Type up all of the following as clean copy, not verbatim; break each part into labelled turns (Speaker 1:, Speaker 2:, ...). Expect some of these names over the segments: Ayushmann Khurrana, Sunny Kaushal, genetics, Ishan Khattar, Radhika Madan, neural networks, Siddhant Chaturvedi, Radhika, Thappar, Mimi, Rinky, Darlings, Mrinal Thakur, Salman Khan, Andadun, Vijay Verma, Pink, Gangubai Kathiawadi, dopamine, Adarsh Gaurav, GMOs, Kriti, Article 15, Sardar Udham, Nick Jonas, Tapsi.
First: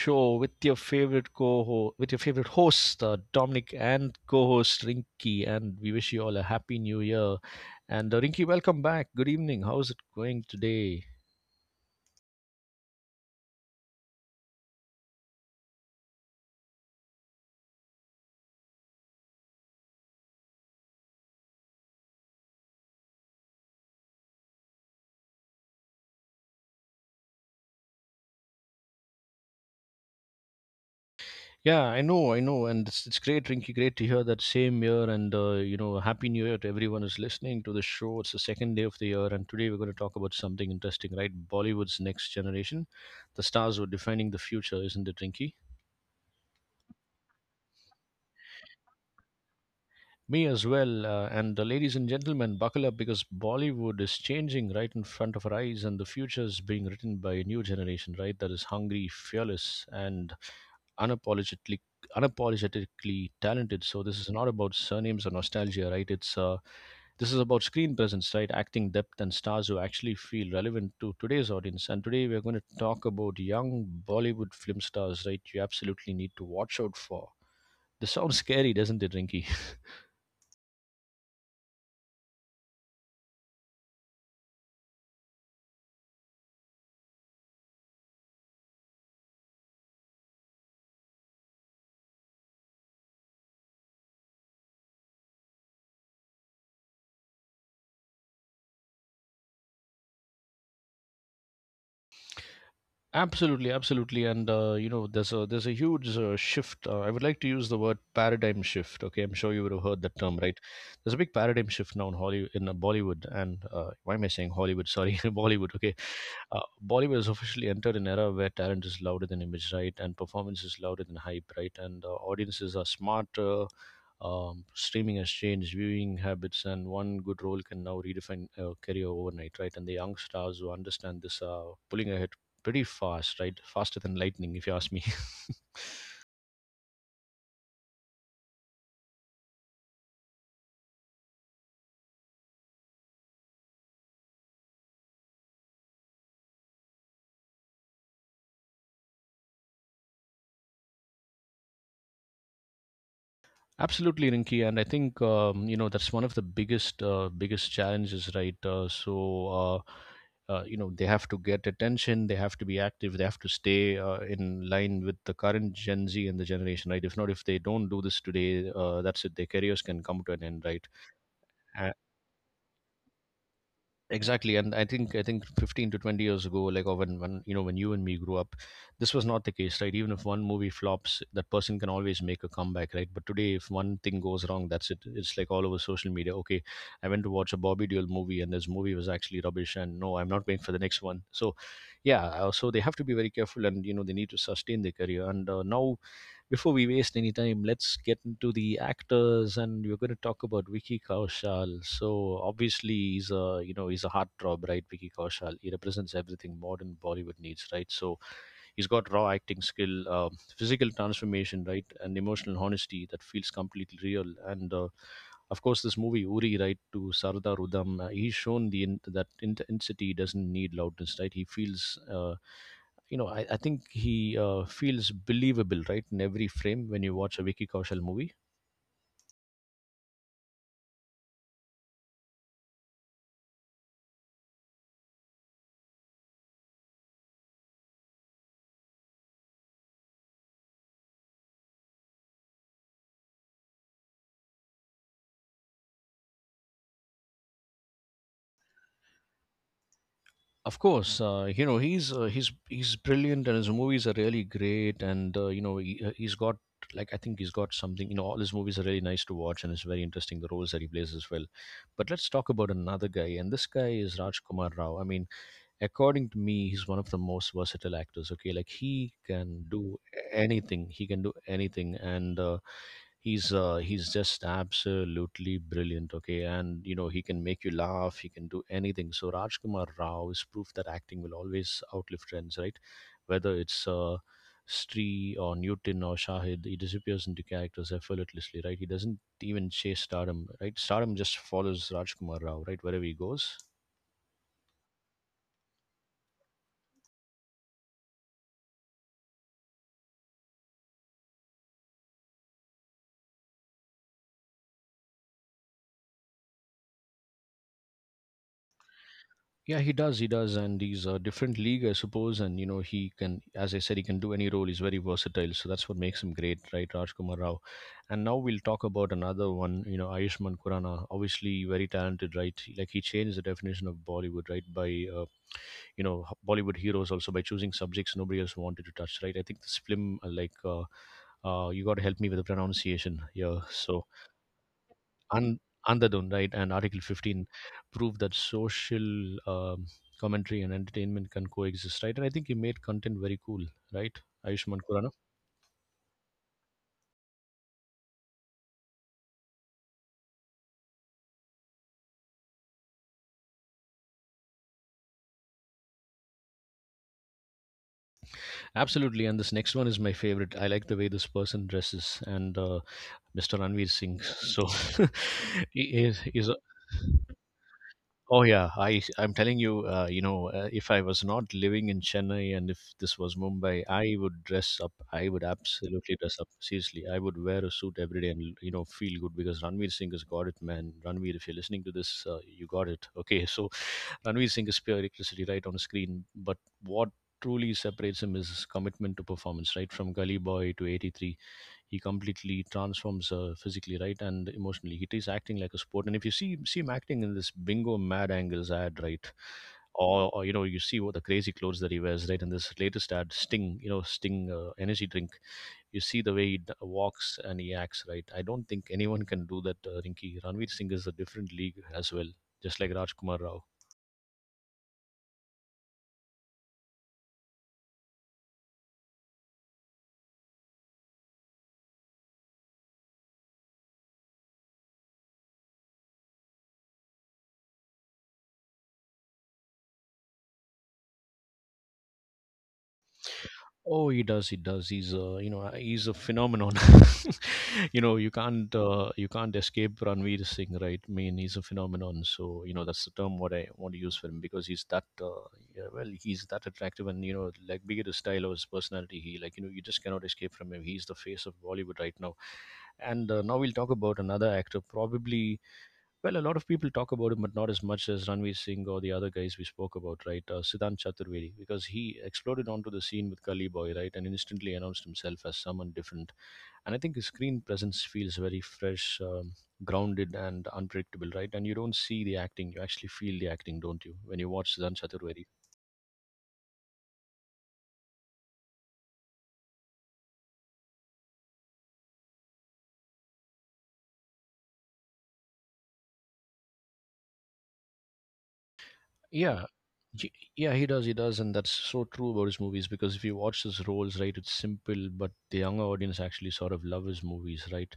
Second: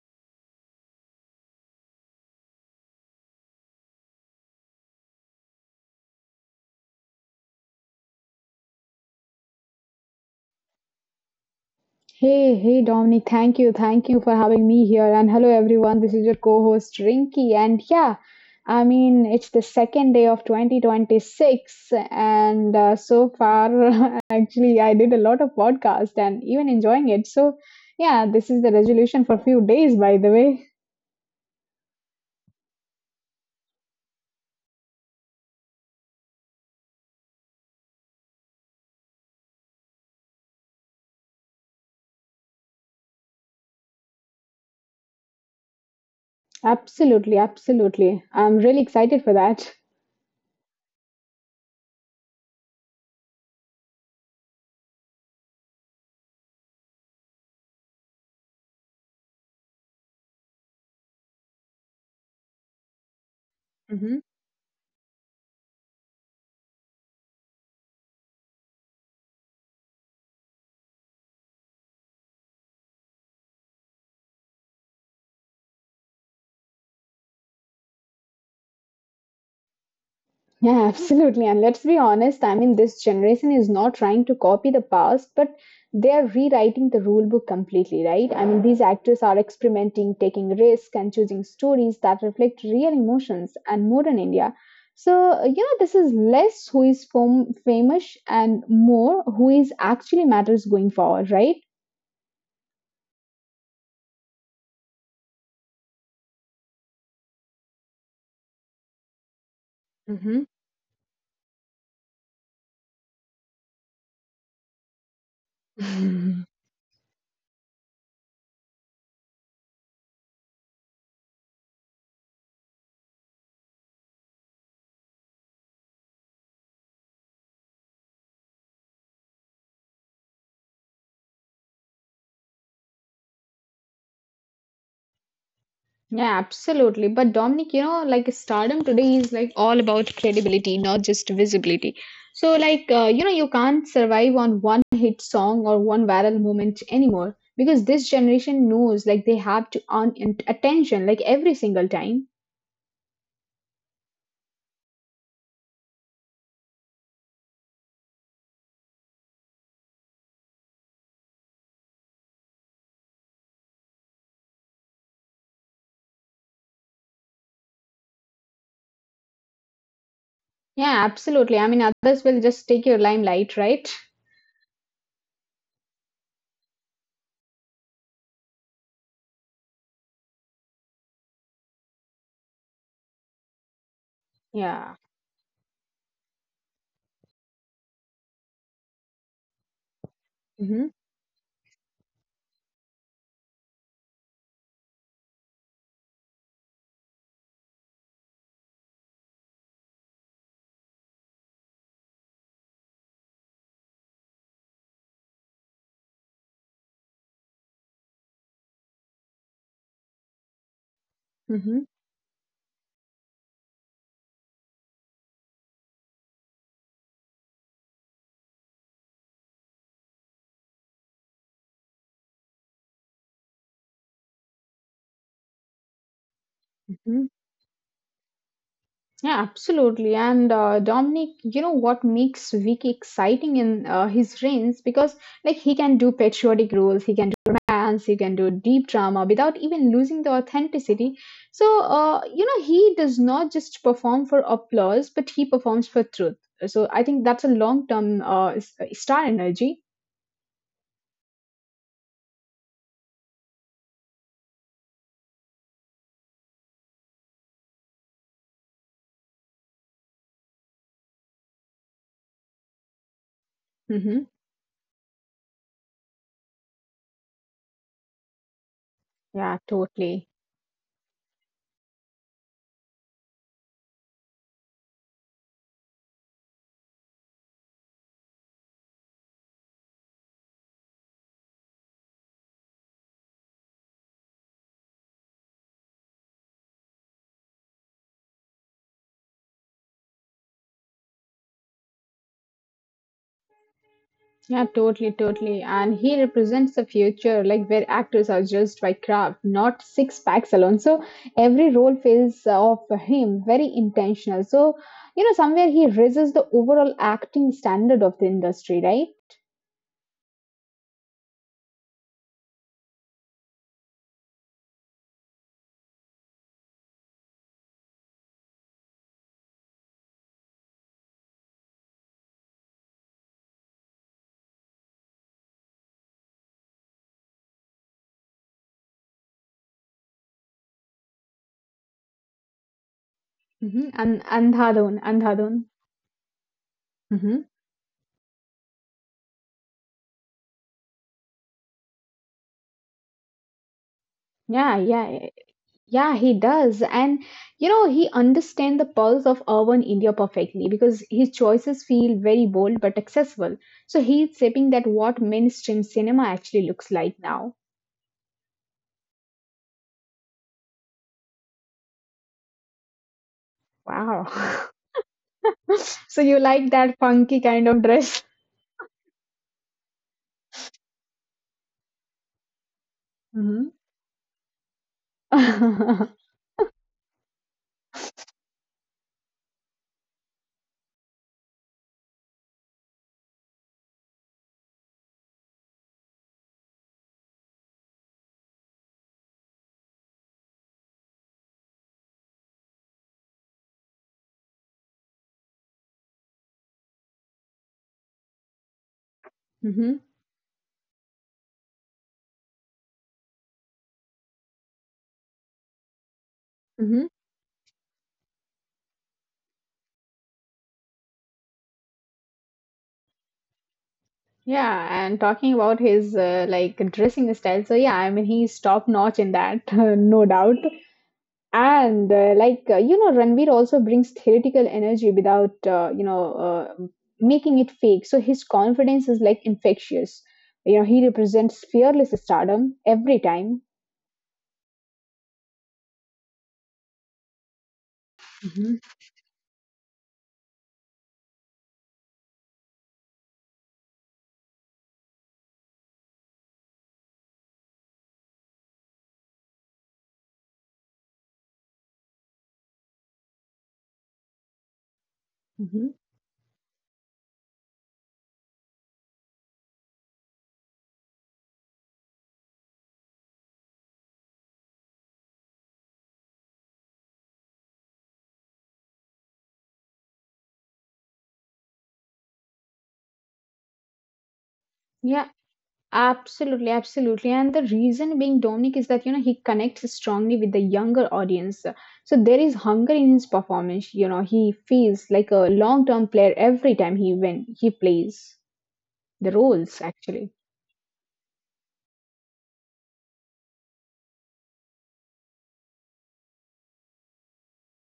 Speaker 1: show with your favorite host Dominic and co-host Rinky, and we wish you all a happy new year. And Rinky, welcome back. Good evening. How's it going today?
Speaker 2: Hey, hey, Dominic. Thank you. Thank you for having me here. And hello, everyone. This is your co-host Rinky. And it's the second day of 2026. And so far, actually, I did a lot of podcasts and even enjoying it. So yeah, this is the resolution for a few days, by the way.
Speaker 1: Yeah, I know, and it's great, Rinky. Great to hear that same year, and happy new year to everyone who's listening to the show. It's the second day of the year, and today we're going to talk about something interesting, right? Bollywood's next generation. The stars who are defining the future, isn't it, Rinky?
Speaker 2: Absolutely, absolutely. I'm really excited for that.
Speaker 1: Me as well. And the ladies and gentlemen, buckle up because Bollywood is changing right in front of our eyes, and the future is being written by a new generation, right? That is hungry, fearless, and unapologetically unapologetically talented. So this is not about surnames or nostalgia, right? it's This is about screen presence, right? Acting depth and stars who actually feel relevant to today's audience. And today we're going to talk about young Bollywood film stars, right? You absolutely need to watch out for. This sounds scary, doesn't it, Rinky?
Speaker 2: Yeah, absolutely. And let's be honest, this generation is not trying to copy the past, but they are rewriting the rule book completely, right? I mean, these actors are experimenting, taking risks, and choosing stories that reflect real emotions and modern India. So, you know, this is less who is famous and more who is actually matters going forward, right?
Speaker 1: Absolutely, absolutely, and you know, there's a huge shift. I would like to use the word paradigm shift. Okay, I'm sure you would have heard that term,
Speaker 2: Mm-hmm.
Speaker 1: right? There's a big paradigm shift now in Hollywood, in Bollywood, and why am I saying Hollywood? Sorry, Bollywood. Okay, uh, Bollywood has officially entered an era where talent is louder than image, right, and performance is louder than hype, right, and audiences are smarter. Streaming has changed viewing habits, and one good role can now redefine career overnight, right? And the young stars who understand this are pulling ahead pretty fast, right? Faster than lightning, if you ask me.
Speaker 2: Yeah, absolutely. But Dominic, you know, like stardom today is like all about credibility, not just visibility. So, you know, you can't survive on one hit song or one viral moment anymore because this generation knows like they have to earn attention like every single time.
Speaker 1: Absolutely, Rinki, and I think you know that's one of the biggest challenges, right? So uh, they have to get attention, they have to be active, they have to stay in line with the current Gen Z and the generation, right? If not, if they don't do this today, that's it. Their careers can come to an end, right?
Speaker 2: Yeah, absolutely. I mean, others will just take your limelight, right?
Speaker 1: Exactly. And I think 15 to 20 years ago, like, or when you and me grew up, this was not the case, right? Even if one movie flops, that person can always make a comeback, right? But today, if one thing goes wrong, that's
Speaker 2: Yeah.
Speaker 1: it. It's like all over social media. Okay, I went to watch a Bobby Deol movie, and this movie was actually rubbish, and no, I'm not waiting for the
Speaker 2: Mm-hmm.
Speaker 1: next one. So yeah. They have to be very careful, and they need to sustain their career, and now before we waste any time, let's get into the actors, and we're going to talk about Vicky Kaushal. So obviously, he's a heartthrob, right? Vicky Kaushal. He represents everything modern Bollywood needs, right? So he's got raw acting skill, physical transformation,
Speaker 2: Mm-hmm.
Speaker 1: right, and emotional honesty that feels completely real. And of course, this movie Uri, right, to Sardar Udham, he's shown that intensity doesn't need loudness, right? He feels. You know, I think he feels believable, right, in every frame when you
Speaker 2: Mm-hmm.
Speaker 1: watch a Vicky Kaushal movie.
Speaker 2: Yeah, absolutely. And Dominic, you know what makes Vic exciting in his reigns because like he can do patriotic roles, he can do romance, he can do deep drama without even losing the authenticity. So you know he does not just perform for applause, but he performs for truth. So I think that's a long term star energy.
Speaker 1: Of course, you know he's brilliant, and his movies are really great. And you know he's got, like, I think he's got something. You know, all his movies are really nice to watch, and it's very interesting the roles that he plays as well. But let's talk about another guy, and this guy is
Speaker 2: Hmm.
Speaker 1: Rajkumar Rao. I mean, according to me, he's one of the most versatile actors. Okay, like, he can
Speaker 2: Yeah,
Speaker 1: do
Speaker 2: totally.
Speaker 1: anything, he can do anything, and he's just absolutely brilliant. Okay, and you know he can make you laugh, he can do anything. So Rajkumar Rao is proof that acting will always outlive trends, right? Whether it's Stree or Newton or Shahid, he disappears into characters effortlessly, right? He doesn't even chase stardom, right? Stardom just follows Rajkumar Rao, right? Wherever he goes.
Speaker 2: Yeah, totally, totally. And he represents the future, like where actors are judged by craft, not six packs alone. So every role feels of him very intentional. So, you know, somewhere he raises the overall acting standard of the industry, right?
Speaker 1: Yeah, he does. He does, and he's a different league, I suppose. And you know, as I said, he can do any role. He's very versatile, so that's what makes him great, right, Rajkumar Rao? And now we'll talk about another one. You know, Ayushmann Khurrana, obviously very talented, right? Like, he changed the definition of Bollywood, right, by uh, Bollywood heroes, also by choosing subjects nobody else wanted to touch, right? I think this film, like, you got to help me with the pronunciation here.
Speaker 2: Mm-hmm.
Speaker 1: So,
Speaker 2: And Andhadon,
Speaker 1: and
Speaker 2: Andhadon.
Speaker 1: Andadun, right, and Article 15
Speaker 2: Mm-hmm.
Speaker 1: prove that social commentary and entertainment can coexist, right? And I think you made content very cool, right,
Speaker 2: Yeah,
Speaker 1: Ayushman Kurana?
Speaker 2: yeah, yeah, he does. And you know, he understands the pulse of urban India perfectly because his choices feel very bold but accessible. So he's shaping that what mainstream cinema actually looks like now.
Speaker 1: Absolutely. And this next one is my favorite. I like the way this person dresses and Mr. Ranveer Singh.
Speaker 2: Wow.
Speaker 1: So he
Speaker 2: So you
Speaker 1: is
Speaker 2: like that funky kind of dress?
Speaker 1: Oh yeah, I'm telling you, if I was not living in Chennai and if this was Mumbai,
Speaker 2: Hmm.
Speaker 1: I would dress up. I would absolutely dress
Speaker 2: Hmm.
Speaker 1: up. Seriously, I would wear a suit every day and feel good because Ranveer Singh has got it, man. Ranveer, if you're listening to this, you got it. Okay, so Ranveer Singh is pure electricity right on the screen, but what truly separates him is his commitment to performance, right from Gully Boy to '83, he completely transforms physically, right, and emotionally. He is acting like a sport. And if you see him acting in this bingo mad angles ad, right, or you know, you see what the crazy clothes that he wears, right, in this latest ad Sting, Sting, energy drink. You see the way he
Speaker 2: Hmm.
Speaker 1: walks and he acts, right? I don't think anyone can do that, Rinky. Ranveer Singh is a different league as well, just like Rajkumar Rao.
Speaker 2: Yeah, and talking about his like dressing style, so yeah, I mean he's top notch in that, no doubt. And like you know, Ranveer also brings theoretical energy without uh, making it fake. So his confidence is like infectious. You know, he represents fearless stardom every time.
Speaker 1: Oh, he does. He does. He's a phenomenon. you know you can't
Speaker 2: Hmm.
Speaker 1: uh, you can't escape Ranveer Singh, right? I mean, he's a phenomenon. So you know that's the term what I want to use for him because he's that yeah, well, he's that attractive, and you know, like, be it his style or his personality, he like, you just cannot escape from him. He's the face of Bollywood right now. And now we'll talk about another actor, probably,
Speaker 2: Hmm.
Speaker 1: well, a lot of people talk about him, but not as much as Ranveer Singh or the other guys we spoke about, right? Siddhant Chaturvedi, because he exploded onto the scene with Gully Boy, right, and instantly announced himself as someone different. And I think his screen presence feels very fresh, grounded, and unpredictable, right? And you don't see the acting; you actually feel the acting, don't you, when you watch Siddhant Chaturvedi?
Speaker 2: Yeah, absolutely, absolutely. And the reason being Dominic is that, you know, he connects strongly with the younger audience. So there is hunger in his performance. You know, he feels like a long-term player every time he when he plays the
Speaker 1: Yeah.
Speaker 2: roles, actually.
Speaker 1: Yeah, he does. He does, and that's so true about his movies. Because if you watch his roles, right, it's simple, but the younger audience actually sort of love his movies, right?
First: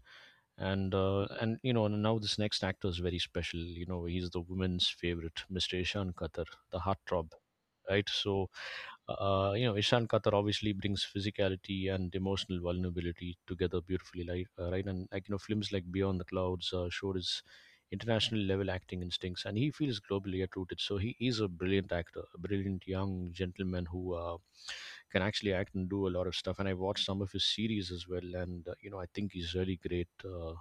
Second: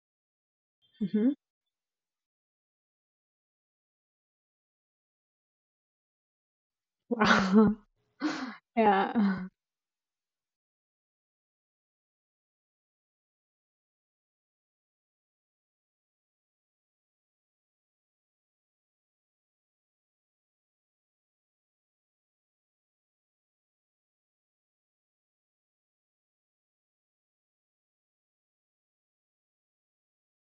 Speaker 1: And now this next actor is very special. He's the women's favorite, Mr. Ishan Qatar, the heartthrob,
Speaker 2: Wow.
Speaker 1: right? So,
Speaker 2: Yeah.
Speaker 1: Ishan Kathar obviously brings physicality and emotional vulnerability together beautifully, like, right? And, like, you know, films like Beyond the Clouds showed his international level acting instincts, and he feels globally at rooted. So he is a brilliant actor, a brilliant young gentleman who can actually act and do a lot of stuff. And I watched some of his series as well, and I think he's really great. Uh,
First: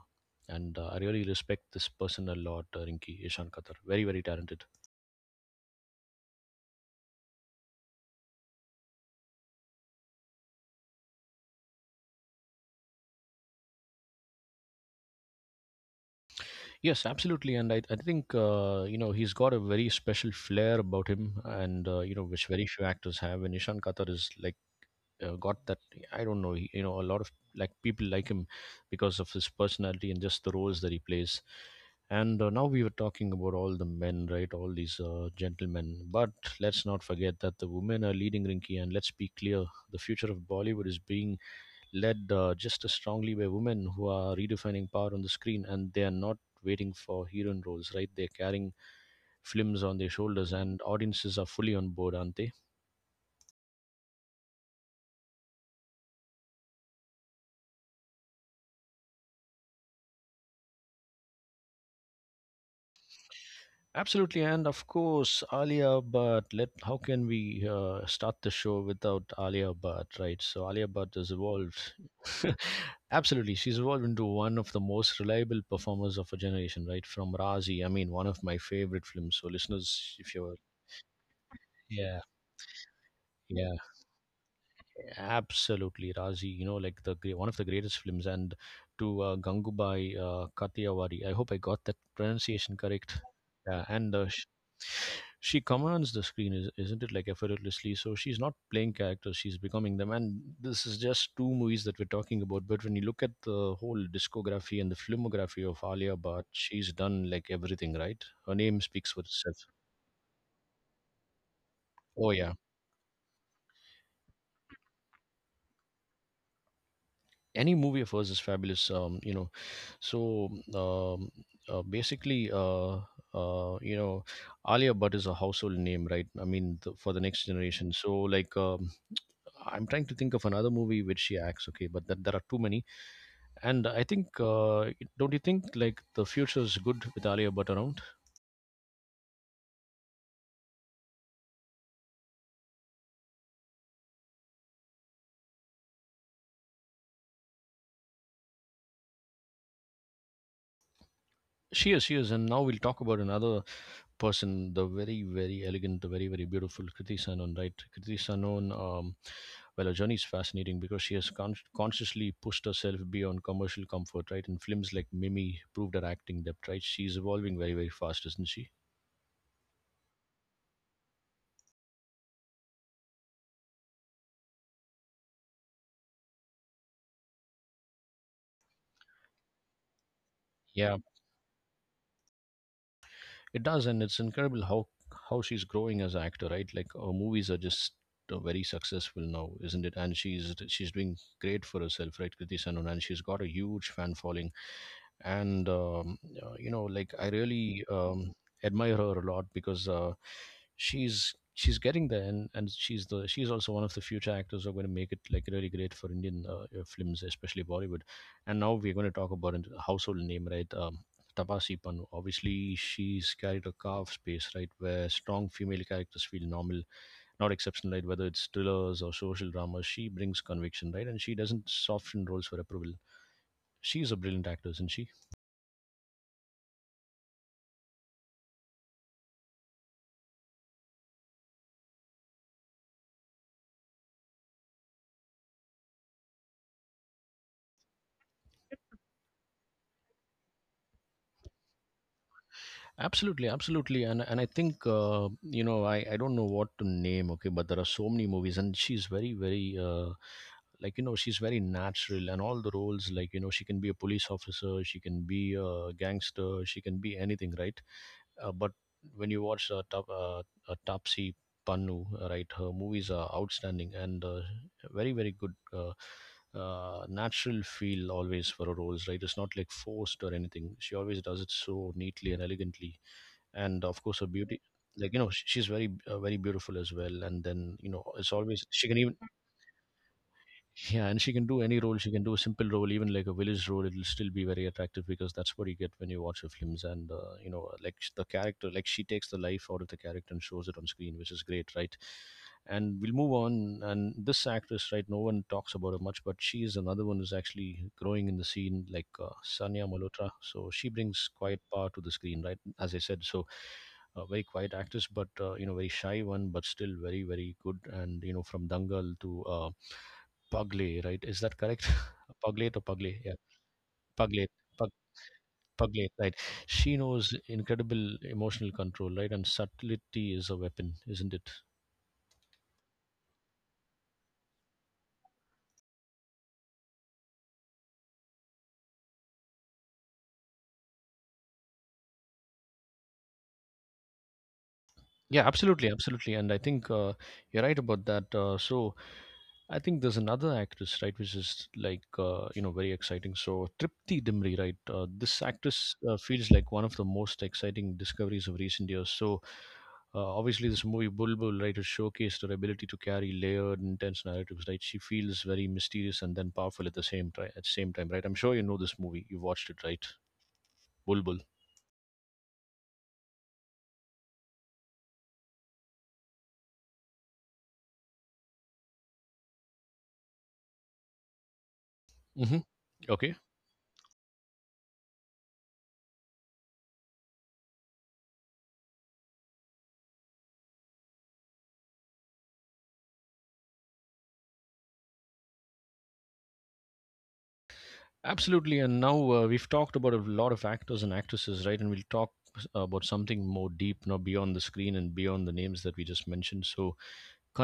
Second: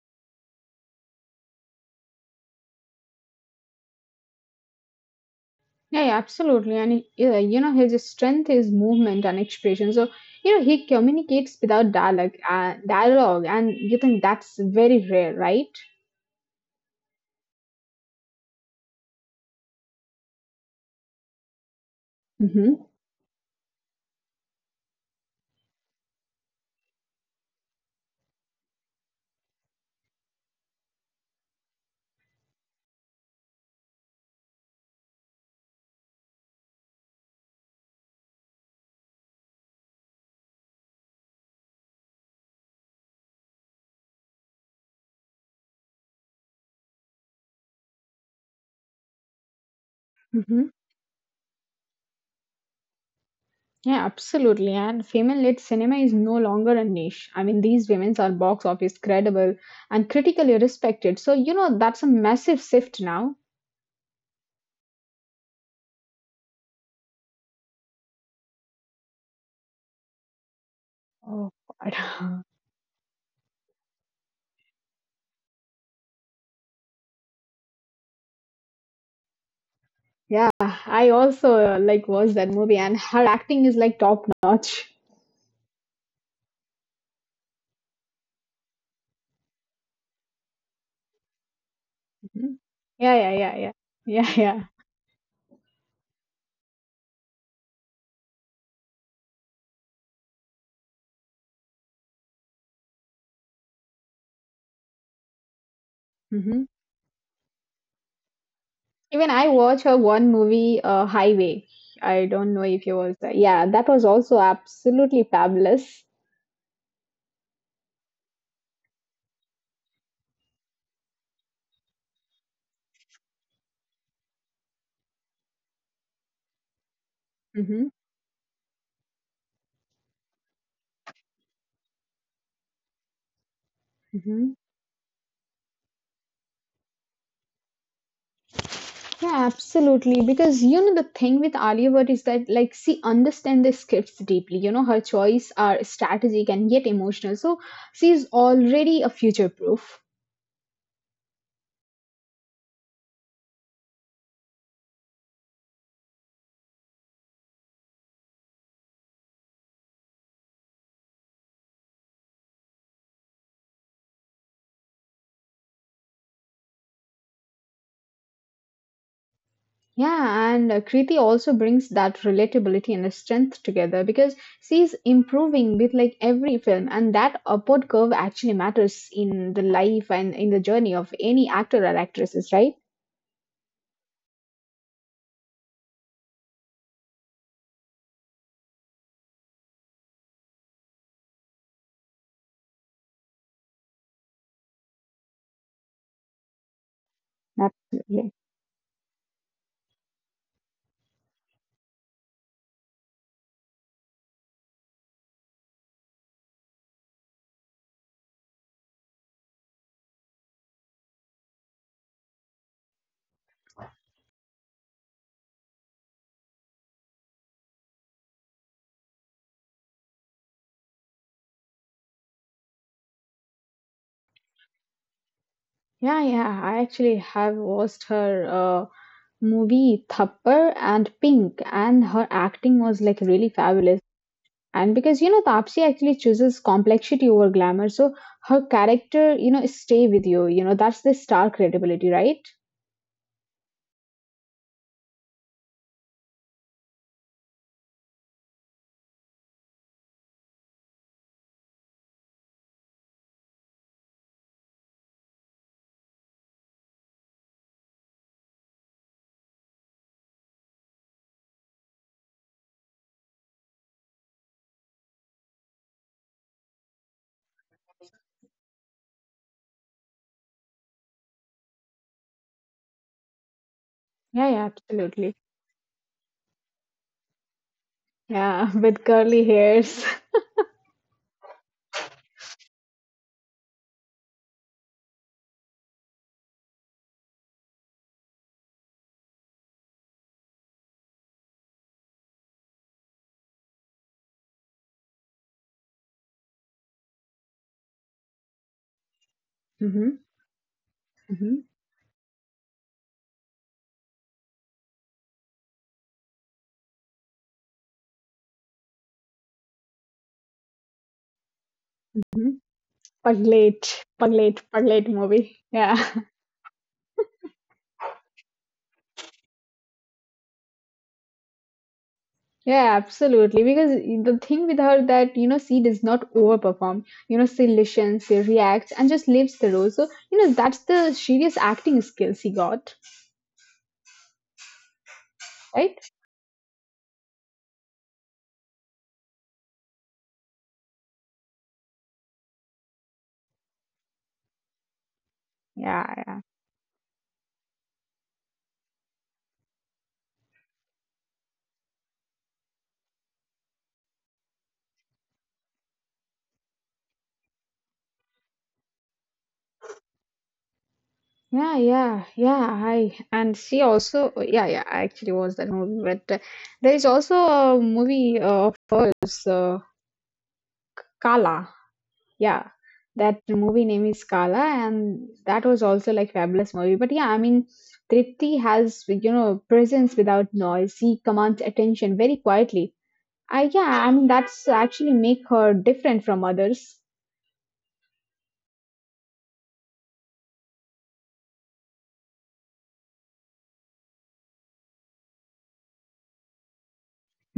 Speaker 1: and uh, I really respect this person a lot, Rinki Ishan Kathar. Very, very talented.
Speaker 2: Yeah, yeah, absolutely. And yeah, you know, his strength is movement and expression. So, you know, he communicates without dialogue, and you think that's very rare, right?
Speaker 1: Yes, absolutely, and I think he's got a very special flair about him, and which very few
Speaker 2: Mm-hmm.
Speaker 1: actors have. And Ishan Katar is, like, got that. I don't know. A lot of, like, people like him because of his personality and just the roles that he plays. And now we were talking about all the men, right? All these gentlemen, but let's not forget that the women are leading, Rinky, and let's be clear: the future of Bollywood is being led just as strongly by women who are redefining power on the screen, and they are not waiting for heroine roles, right? They're carrying films on their shoulders, and
Speaker 2: Mm-hmm.
Speaker 1: audiences are fully on board, aren't they?
Speaker 2: Yeah, absolutely. And female-led cinema is no longer a niche. I mean, these women are box office credible and critically respected. So, you know, that's a massive shift now.
Speaker 1: Absolutely. And of course Alia, but let how can we start the show without Alia Bhatt, right? So Alia Bhatt has
Speaker 2: Oh,
Speaker 1: evolved.
Speaker 2: God.
Speaker 1: Absolutely. She's evolved into one of the most reliable performers of a generation, right? From Razi, I mean, one of my favorite films. So, listeners, if
Speaker 2: Yeah,
Speaker 1: you're,
Speaker 2: I also like watched
Speaker 1: yeah,
Speaker 2: that movie, and her acting is
Speaker 1: yeah.
Speaker 2: like top notch.
Speaker 1: Absolutely, Razi. You know, like the gre- one of the greatest films, and to Gangubai Kathiawadi. I hope I got that
Speaker 2: Mhm.
Speaker 1: pronunciation
Speaker 2: Yeah,
Speaker 1: correct.
Speaker 2: yeah, yeah, yeah,
Speaker 1: Yeah, and
Speaker 2: yeah, yeah.
Speaker 1: she commands the screen, isn't it? Like effortlessly. So she's not playing characters; she's becoming them. And this is just two movies that we're talking about. But when you look at the whole discography and the filmography of Alia Bhatt,
Speaker 2: Hmm.
Speaker 1: she's done like everything, right? Her name speaks for
Speaker 2: Even I
Speaker 1: itself.
Speaker 2: watched her one movie, Highway. I
Speaker 1: Oh
Speaker 2: don't
Speaker 1: yeah.
Speaker 2: know if you was there. Yeah, that was also absolutely fabulous.
Speaker 1: Any movie of hers is fabulous. Um you know so um basically you know Alia Bhatt is a household name, right? I mean for the next
Speaker 2: Mm-hmm.
Speaker 1: generation. So like, I'm trying to think of another movie which she acts, okay, but there are too many. And I think,
Speaker 2: Mm-hmm.
Speaker 1: don't you think like the future is good with Alia Bhatt around?
Speaker 2: Yeah, absolutely. Because you know the thing with Alia Bhatt is that like she understands the scripts deeply. You know her choice are strategic and yet emotional. So she's already a future proof.
Speaker 1: She is, she is. And now we'll talk about another person, the very, very elegant, the very, very beautiful Kriti Sanon, right? Kriti Sanon, well, her journey is fascinating because she has consciously pushed herself beyond commercial comfort, right? And films like Mimi proved her acting depth, right? She's evolving very, very fast, isn't she?
Speaker 2: Yeah, and Kriti also brings that relatability and the strength together because she's improving with like every film, and that upward curve actually matters in the life and in the journey
Speaker 1: Yeah,
Speaker 2: of any actor or actresses, right?
Speaker 1: it does, and it's incredible how she's growing as an actor, right? Like her movies are just very successful now, isn't it? And she's doing great for herself, right, Kriti Sanon, and she's got a huge fan following. And you know, like I really
Speaker 2: Absolutely.
Speaker 1: admire her a lot because she's getting there. And she's also one of the future actors who are going to make it like really great for Indian films, especially Bollywood. And now we're going to talk about a household name, right? Tapasi Pannu, obviously. She's carried a carved space, right, where strong female characters feel normal, not exceptional, right? Whether it's thrillers or social dramas, she brings conviction, right? And she doesn't soften roles for approval. She's a brilliant actor, isn't she?
Speaker 2: Yeah, yeah. I actually have watched her movie Thappar and Pink, and her acting was like really fabulous. And because you know Tapsi actually chooses complexity over glamour, so her character you know stay with you. You know that's the star credibility, right?
Speaker 1: Absolutely, absolutely. And I think, you know, I don't know what to name, okay, but there are so many movies, and she's very, very, like, you know, she's very natural, and all the roles, like, you know, she can be a police officer, she can be a gangster, she can be anything, right? But when you watch Tapsi Pannu, right, her movies are outstanding and, very, very good. Natural feel always for her roles, right? It's not like forced or anything. She always does it so neatly and elegantly. And of course her
Speaker 2: Yeah, yeah,
Speaker 1: beauty, like, you
Speaker 2: absolutely.
Speaker 1: know, she's very, very beautiful as well. And then, you know, it's
Speaker 2: Yeah,
Speaker 1: always she
Speaker 2: with
Speaker 1: can even,
Speaker 2: curly hairs.
Speaker 1: yeah, and she can do any role. She can do a simple role, even like a village role. It'll still be very attractive because that's what you get when you watch her films. And you know, like, the character, like, she takes the life out of the character and shows it on screen, which is great, right? And we'll move on. And this actress, right? No one talks about her much, but she is another one who's actually growing in the scene, like, Sanya
Speaker 2: Mhm,
Speaker 1: Malhotra. So she brings
Speaker 2: mhm,
Speaker 1: quiet power to the screen, right? As I said. So a very quiet actress, but, you know, very shy one, but still very, very good. And you know, from Dangal to Pugly, right? Is that correct?
Speaker 2: mhm.
Speaker 1: Puglet or Pugly? Yeah,
Speaker 2: Paglate, paglate,
Speaker 1: Puglet. Pug,
Speaker 2: paglate movie. Yeah,
Speaker 1: Puglet, right? She knows incredible emotional control, right? And subtlety is a weapon, isn't it?
Speaker 2: yeah, absolutely. Because the thing with her that you know she does not overperform. You know she listens, she reacts, and just lives the role. So you know that's the serious acting skill she got,
Speaker 1: Yeah, absolutely,
Speaker 2: right?
Speaker 1: absolutely. And I think, you're right about that. So I think there's another actress, right, which is like, you know, very exciting. So Tripti Dimri, right, this actress
Speaker 2: Yeah,
Speaker 1: feels like one of the most exciting discoveries of recent years. So, obviously, this movie Bulbul, right, has showcased her ability to carry layered, intense narratives, right? She feels very mysterious and then powerful at the same time. At the same time, right? I'm sure you know this movie. You watched it, right? Bulbul.
Speaker 2: yeah, yeah, yeah. I And she also, yeah, yeah. I actually watched that movie, but there is also a movie of hers, Kala.
Speaker 1: Mm-hmm.
Speaker 2: Yeah,
Speaker 1: Okay.
Speaker 2: that movie name is Kala, and that was also like fabulous movie. But yeah, I mean, Tripti has you know presence without noise. She commands attention very quietly. I Yeah, I mean that's actually make her different from others.
Speaker 1: Absolutely. And now we've talked about a lot of actors and actresses, right? And we'll talk about something more deep, now beyond the screen and beyond the names that we just mentioned. So,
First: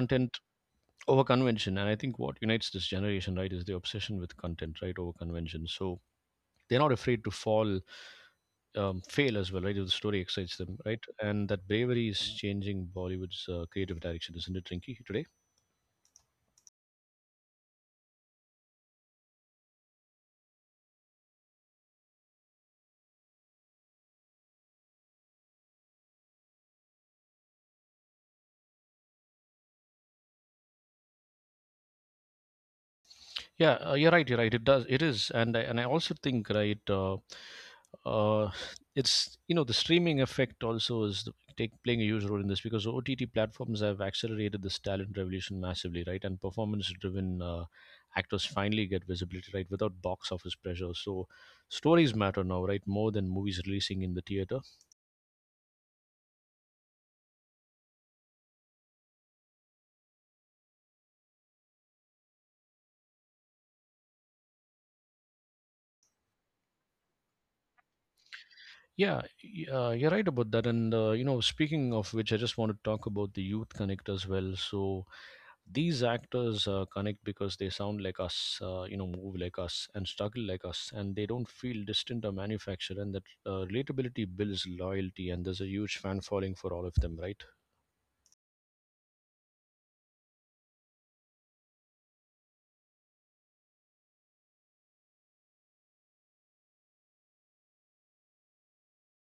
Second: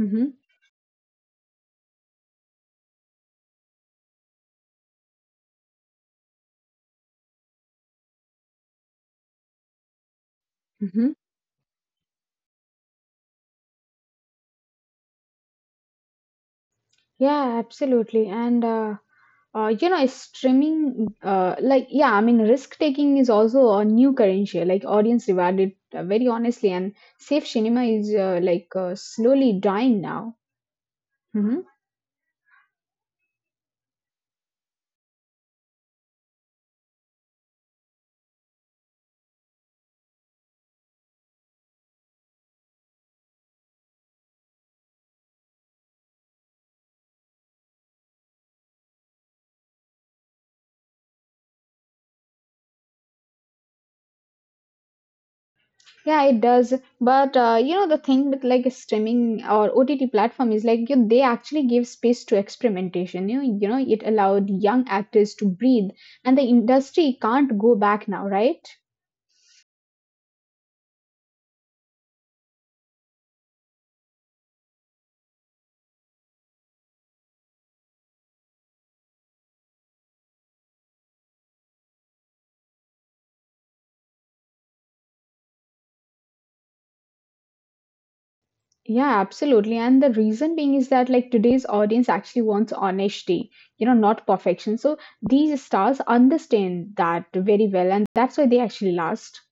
Speaker 2: Mm-hmm.
Speaker 1: over convention. And I think what unites this generation, right, is the obsession with content, right, over convention. So, they're not afraid to fall, fail as well, right, if the story excites them, right?
Speaker 2: Mm-hmm.
Speaker 1: And that bravery is changing Bollywood's creative direction, isn't it, Rinky, today?
Speaker 2: Yeah, absolutely, and you know streaming, like yeah I mean risk taking is also a new currency like audience rewarded very honestly and safe cinema is like slowly dying now. Hmm.
Speaker 1: Yeah, you're right. You're right. It does. It is, and I also think, right. Uh, it's, you know, the streaming effect also is the- take playing a huge role in this because OTT platforms have accelerated this talent revolution massively, right? And performance-driven actors finally get visibility, right, without box office pressure. So stories matter now, right, more than movies releasing in the theater.
Speaker 2: Yeah, it does. But you know the thing with like streaming or OTT platform is like they actually give space to experimentation. You know, you know it allowed young actors to breathe, and the industry can't go back now, right?
Speaker 1: Yeah, you're right about that. And you know, speaking of which, I just want to talk about the youth connect as well. So these actors connect because they sound like us, you know, move like us, and struggle like us, and they don't feel distant or manufactured. And that relatability builds loyalty, and there's a huge fan following for all of them, right?
Speaker 2: Yeah, absolutely. And the reason being is that like today's audience actually wants honesty, you know, not perfection. So these stars understand that very well, and that's why they actually last.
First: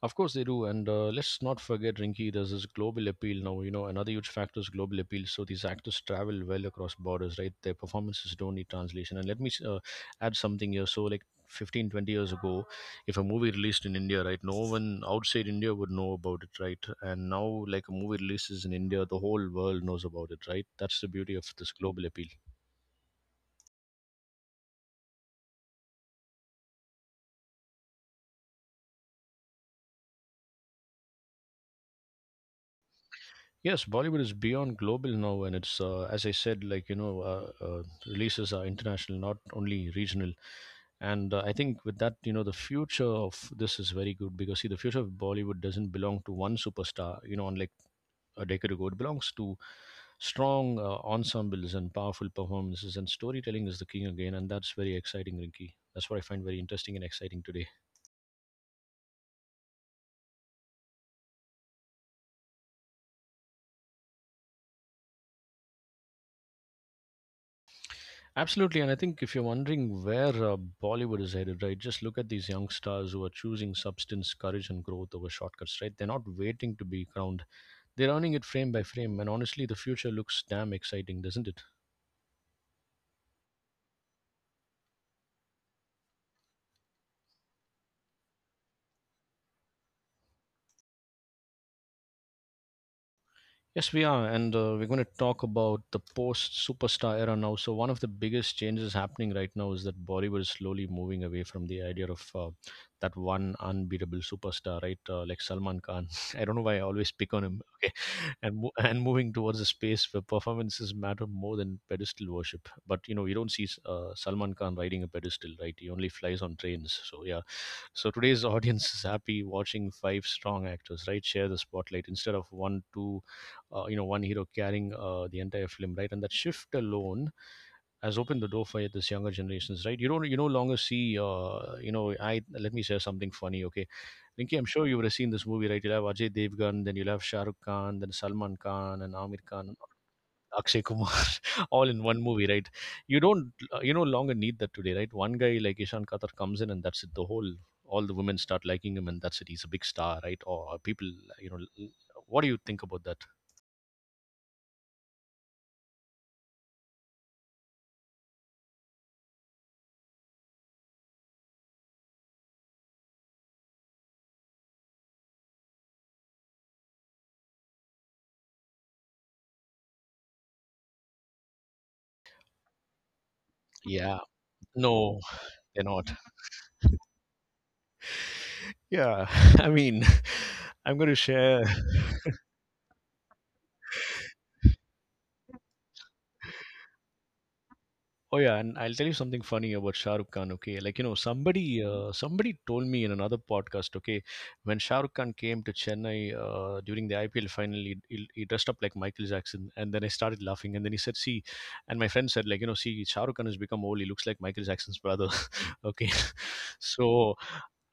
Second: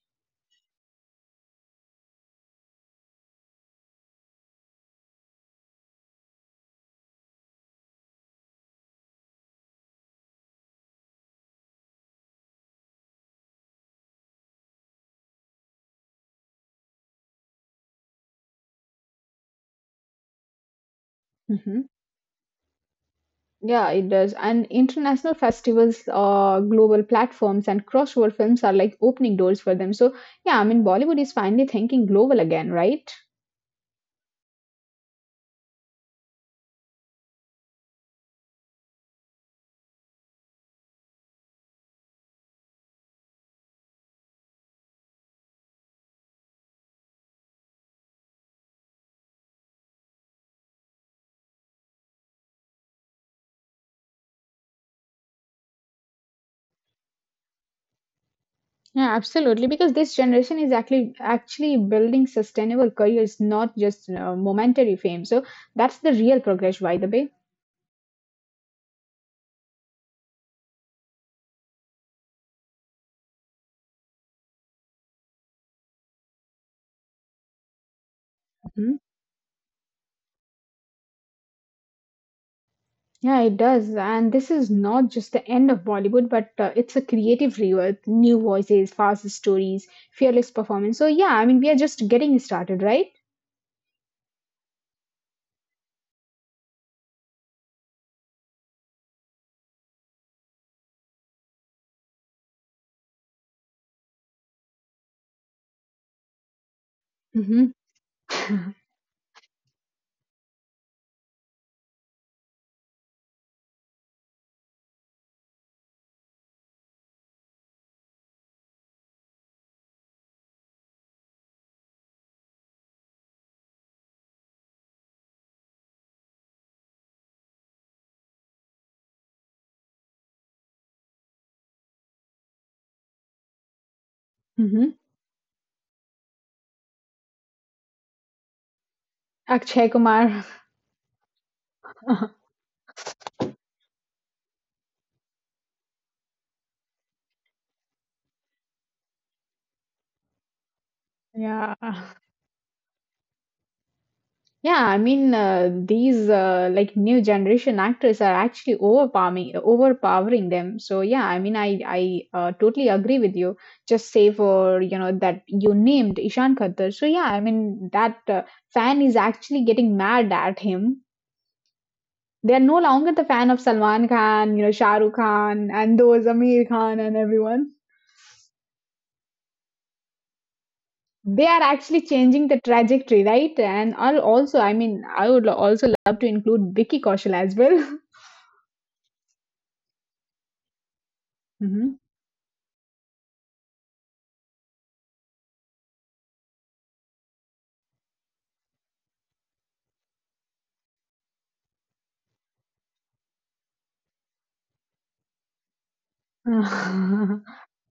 Speaker 1: Of course they do, and let's not forget, Rinky. There's this global appeal now. You know, another huge factor is global appeal. So these actors travel well across borders, right? Their performances don't need translation. And let me, add something here. So like 15, 20 years ago, if a movie released in India, right, no one outside India would know about it, right? And now, like a movie releases in India, the whole world knows about it, right? That's the beauty of this
Speaker 2: Hmm.
Speaker 1: global appeal.
Speaker 2: Yeah, it does. And international festivals, global platforms, and crossover films are like opening doors for them. So yeah, I mean, Bollywood is finally thinking global again, right?
Speaker 1: Yes, Bollywood is beyond global now, and it's, as I said, like, you know, releases are international, not only regional. And I think with that, you know, the future of this is very good because see, the future of Bollywood doesn't belong to one superstar. You know, unlike a decade ago, it belongs to strong ensembles and powerful performances, and storytelling is the king again, and that's very exciting, Rinky. That's what I find very interesting and exciting today.
Speaker 2: Yeah, absolutely. Because this generation is actually building sustainable careers, not just momentary fame. So that's the real progress, by the way.
Speaker 1: Absolutely, and I think if you're wondering where Bollywood is headed, right, just look at these young stars who are choosing substance, courage, and growth over shortcuts, right? They're not waiting to be crowned, they're earning it frame by
Speaker 2: Mhm.
Speaker 1: frame, and honestly, the future looks damn exciting, doesn't it?
Speaker 2: Yeah, it does. And this is not just the end of Bollywood, but it's a creative rebirth, new voices, fast stories, fearless performance. So, yeah, I mean, we are just getting started, right?
Speaker 1: Yes, we are, and we're going to talk about the post superstar era now. So, one of the biggest changes happening right now is that Bollywood is slowly moving away from the idea of that one unbeatable superstar, right? Like Salman Khan. I don't know why I always pick on him.
Speaker 2: Mm-hmm.
Speaker 1: Okay, and moving towards a space where performances matter more than pedestal worship. But you know, you don't see Salman Khan riding a pedestal, right? He only flies on trains. So yeah, so today's audience is happy watching five strong actors, right, share the spotlight instead of one, two you know, one hero carrying the entire film, right? And that shift alone has opened the door for this younger generations, right? You don't, you no longer see, you know, I let me share something funny, okay? Linky, I'm
Speaker 2: Mm-hmm.
Speaker 1: sure you would have seen this movie, right? You'll have Ajay Devgan, then you'll have Shah Rukh Khan, then Salman Khan, and Amir Khan,
Speaker 2: Akshay Kumar.
Speaker 1: Akshay Kumar, all in one movie, right? You no longer need that today, right? One guy like Ishan Khatar comes in, and that's it. All the women start liking him, and that's it. He's a big star, right? Or people, you know,
Speaker 2: Yeah.
Speaker 1: l- what do you think about that?
Speaker 2: Yeah, I mean these like new generation actors are actually overpowering them. So yeah, I mean I totally agree with you. Just say for you know that you named Ishan Khattar. So yeah, I mean that fan is actually getting mad at him. They are no longer the fan of Salman
Speaker 1: Yeah.
Speaker 2: Khan, you know Shah Rukh
Speaker 1: No,
Speaker 2: Khan, and
Speaker 1: cannot.
Speaker 2: those Amir Khan and everyone.
Speaker 1: Yeah, I mean, I'm going to
Speaker 2: They are
Speaker 1: share.
Speaker 2: actually changing the trajectory, right? And I'll also, I mean, I would also love to include Vicky Kaushal as well.
Speaker 1: Oh yeah, and I'll tell you something funny about Shah Rukh Khan. Okay, like, you know, somebody
Speaker 2: Mhm.
Speaker 1: somebody told me in another podcast. Okay, when Shah Rukh Khan came to Chennai, during the IPL final, he dressed up like Michael Jackson, and then I started laughing. And then he said, "See," and my friend said, "Like you know, see, Shah Rukh Khan has become old. He looks like Michael Jackson's brother." Okay, so
Speaker 2: Wow.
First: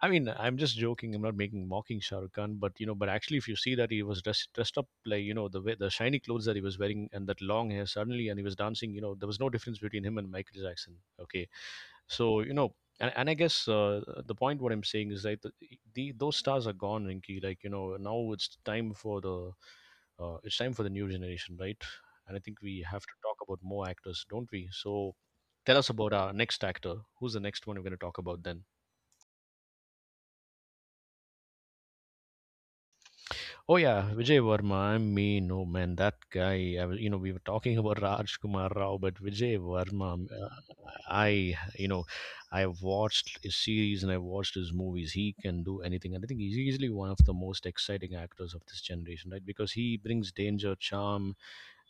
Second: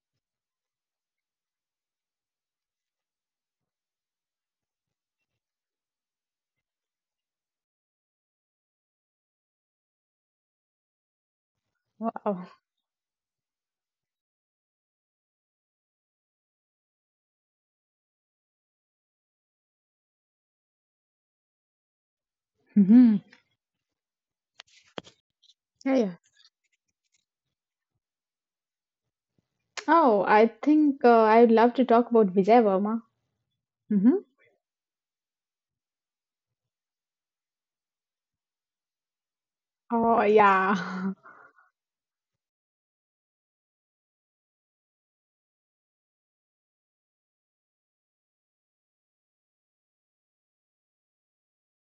Speaker 1: I mean, I'm just joking. I'm not making mocking Shah Rukh Khan, but you know, but actually, if you see that he was dressed up like you know the way, the shiny clothes that he was wearing and that long hair suddenly, and he was dancing. You know, there was no difference between him and Michael Jackson. Okay, so you know, and I guess, the point what I'm saying is like the those stars are gone, Rinky. Like you know, now it's time for the it's time for the new generation, right? And I think we have to
Speaker 2: Hmm.
Speaker 1: talk about more actors, don't we? So tell
Speaker 2: Yeah,
Speaker 1: us
Speaker 2: yeah.
Speaker 1: about our next actor. Who's the next one we're going to talk about then?
Speaker 2: Oh, I think I'd love to talk about Vijay Verma.
Speaker 1: Oh yeah,
Speaker 2: Hmm.
Speaker 1: Vijay Verma. I mean, no man, that guy. You know, we were talking about Raj Kumar Rao, but Vijay
Speaker 2: Oh,
Speaker 1: Verma.
Speaker 2: yeah.
Speaker 1: You know, I watched his series and I watched his movies. He can do anything, and I think he's easily one of the most exciting actors of this generation, right? Because he brings danger, charm,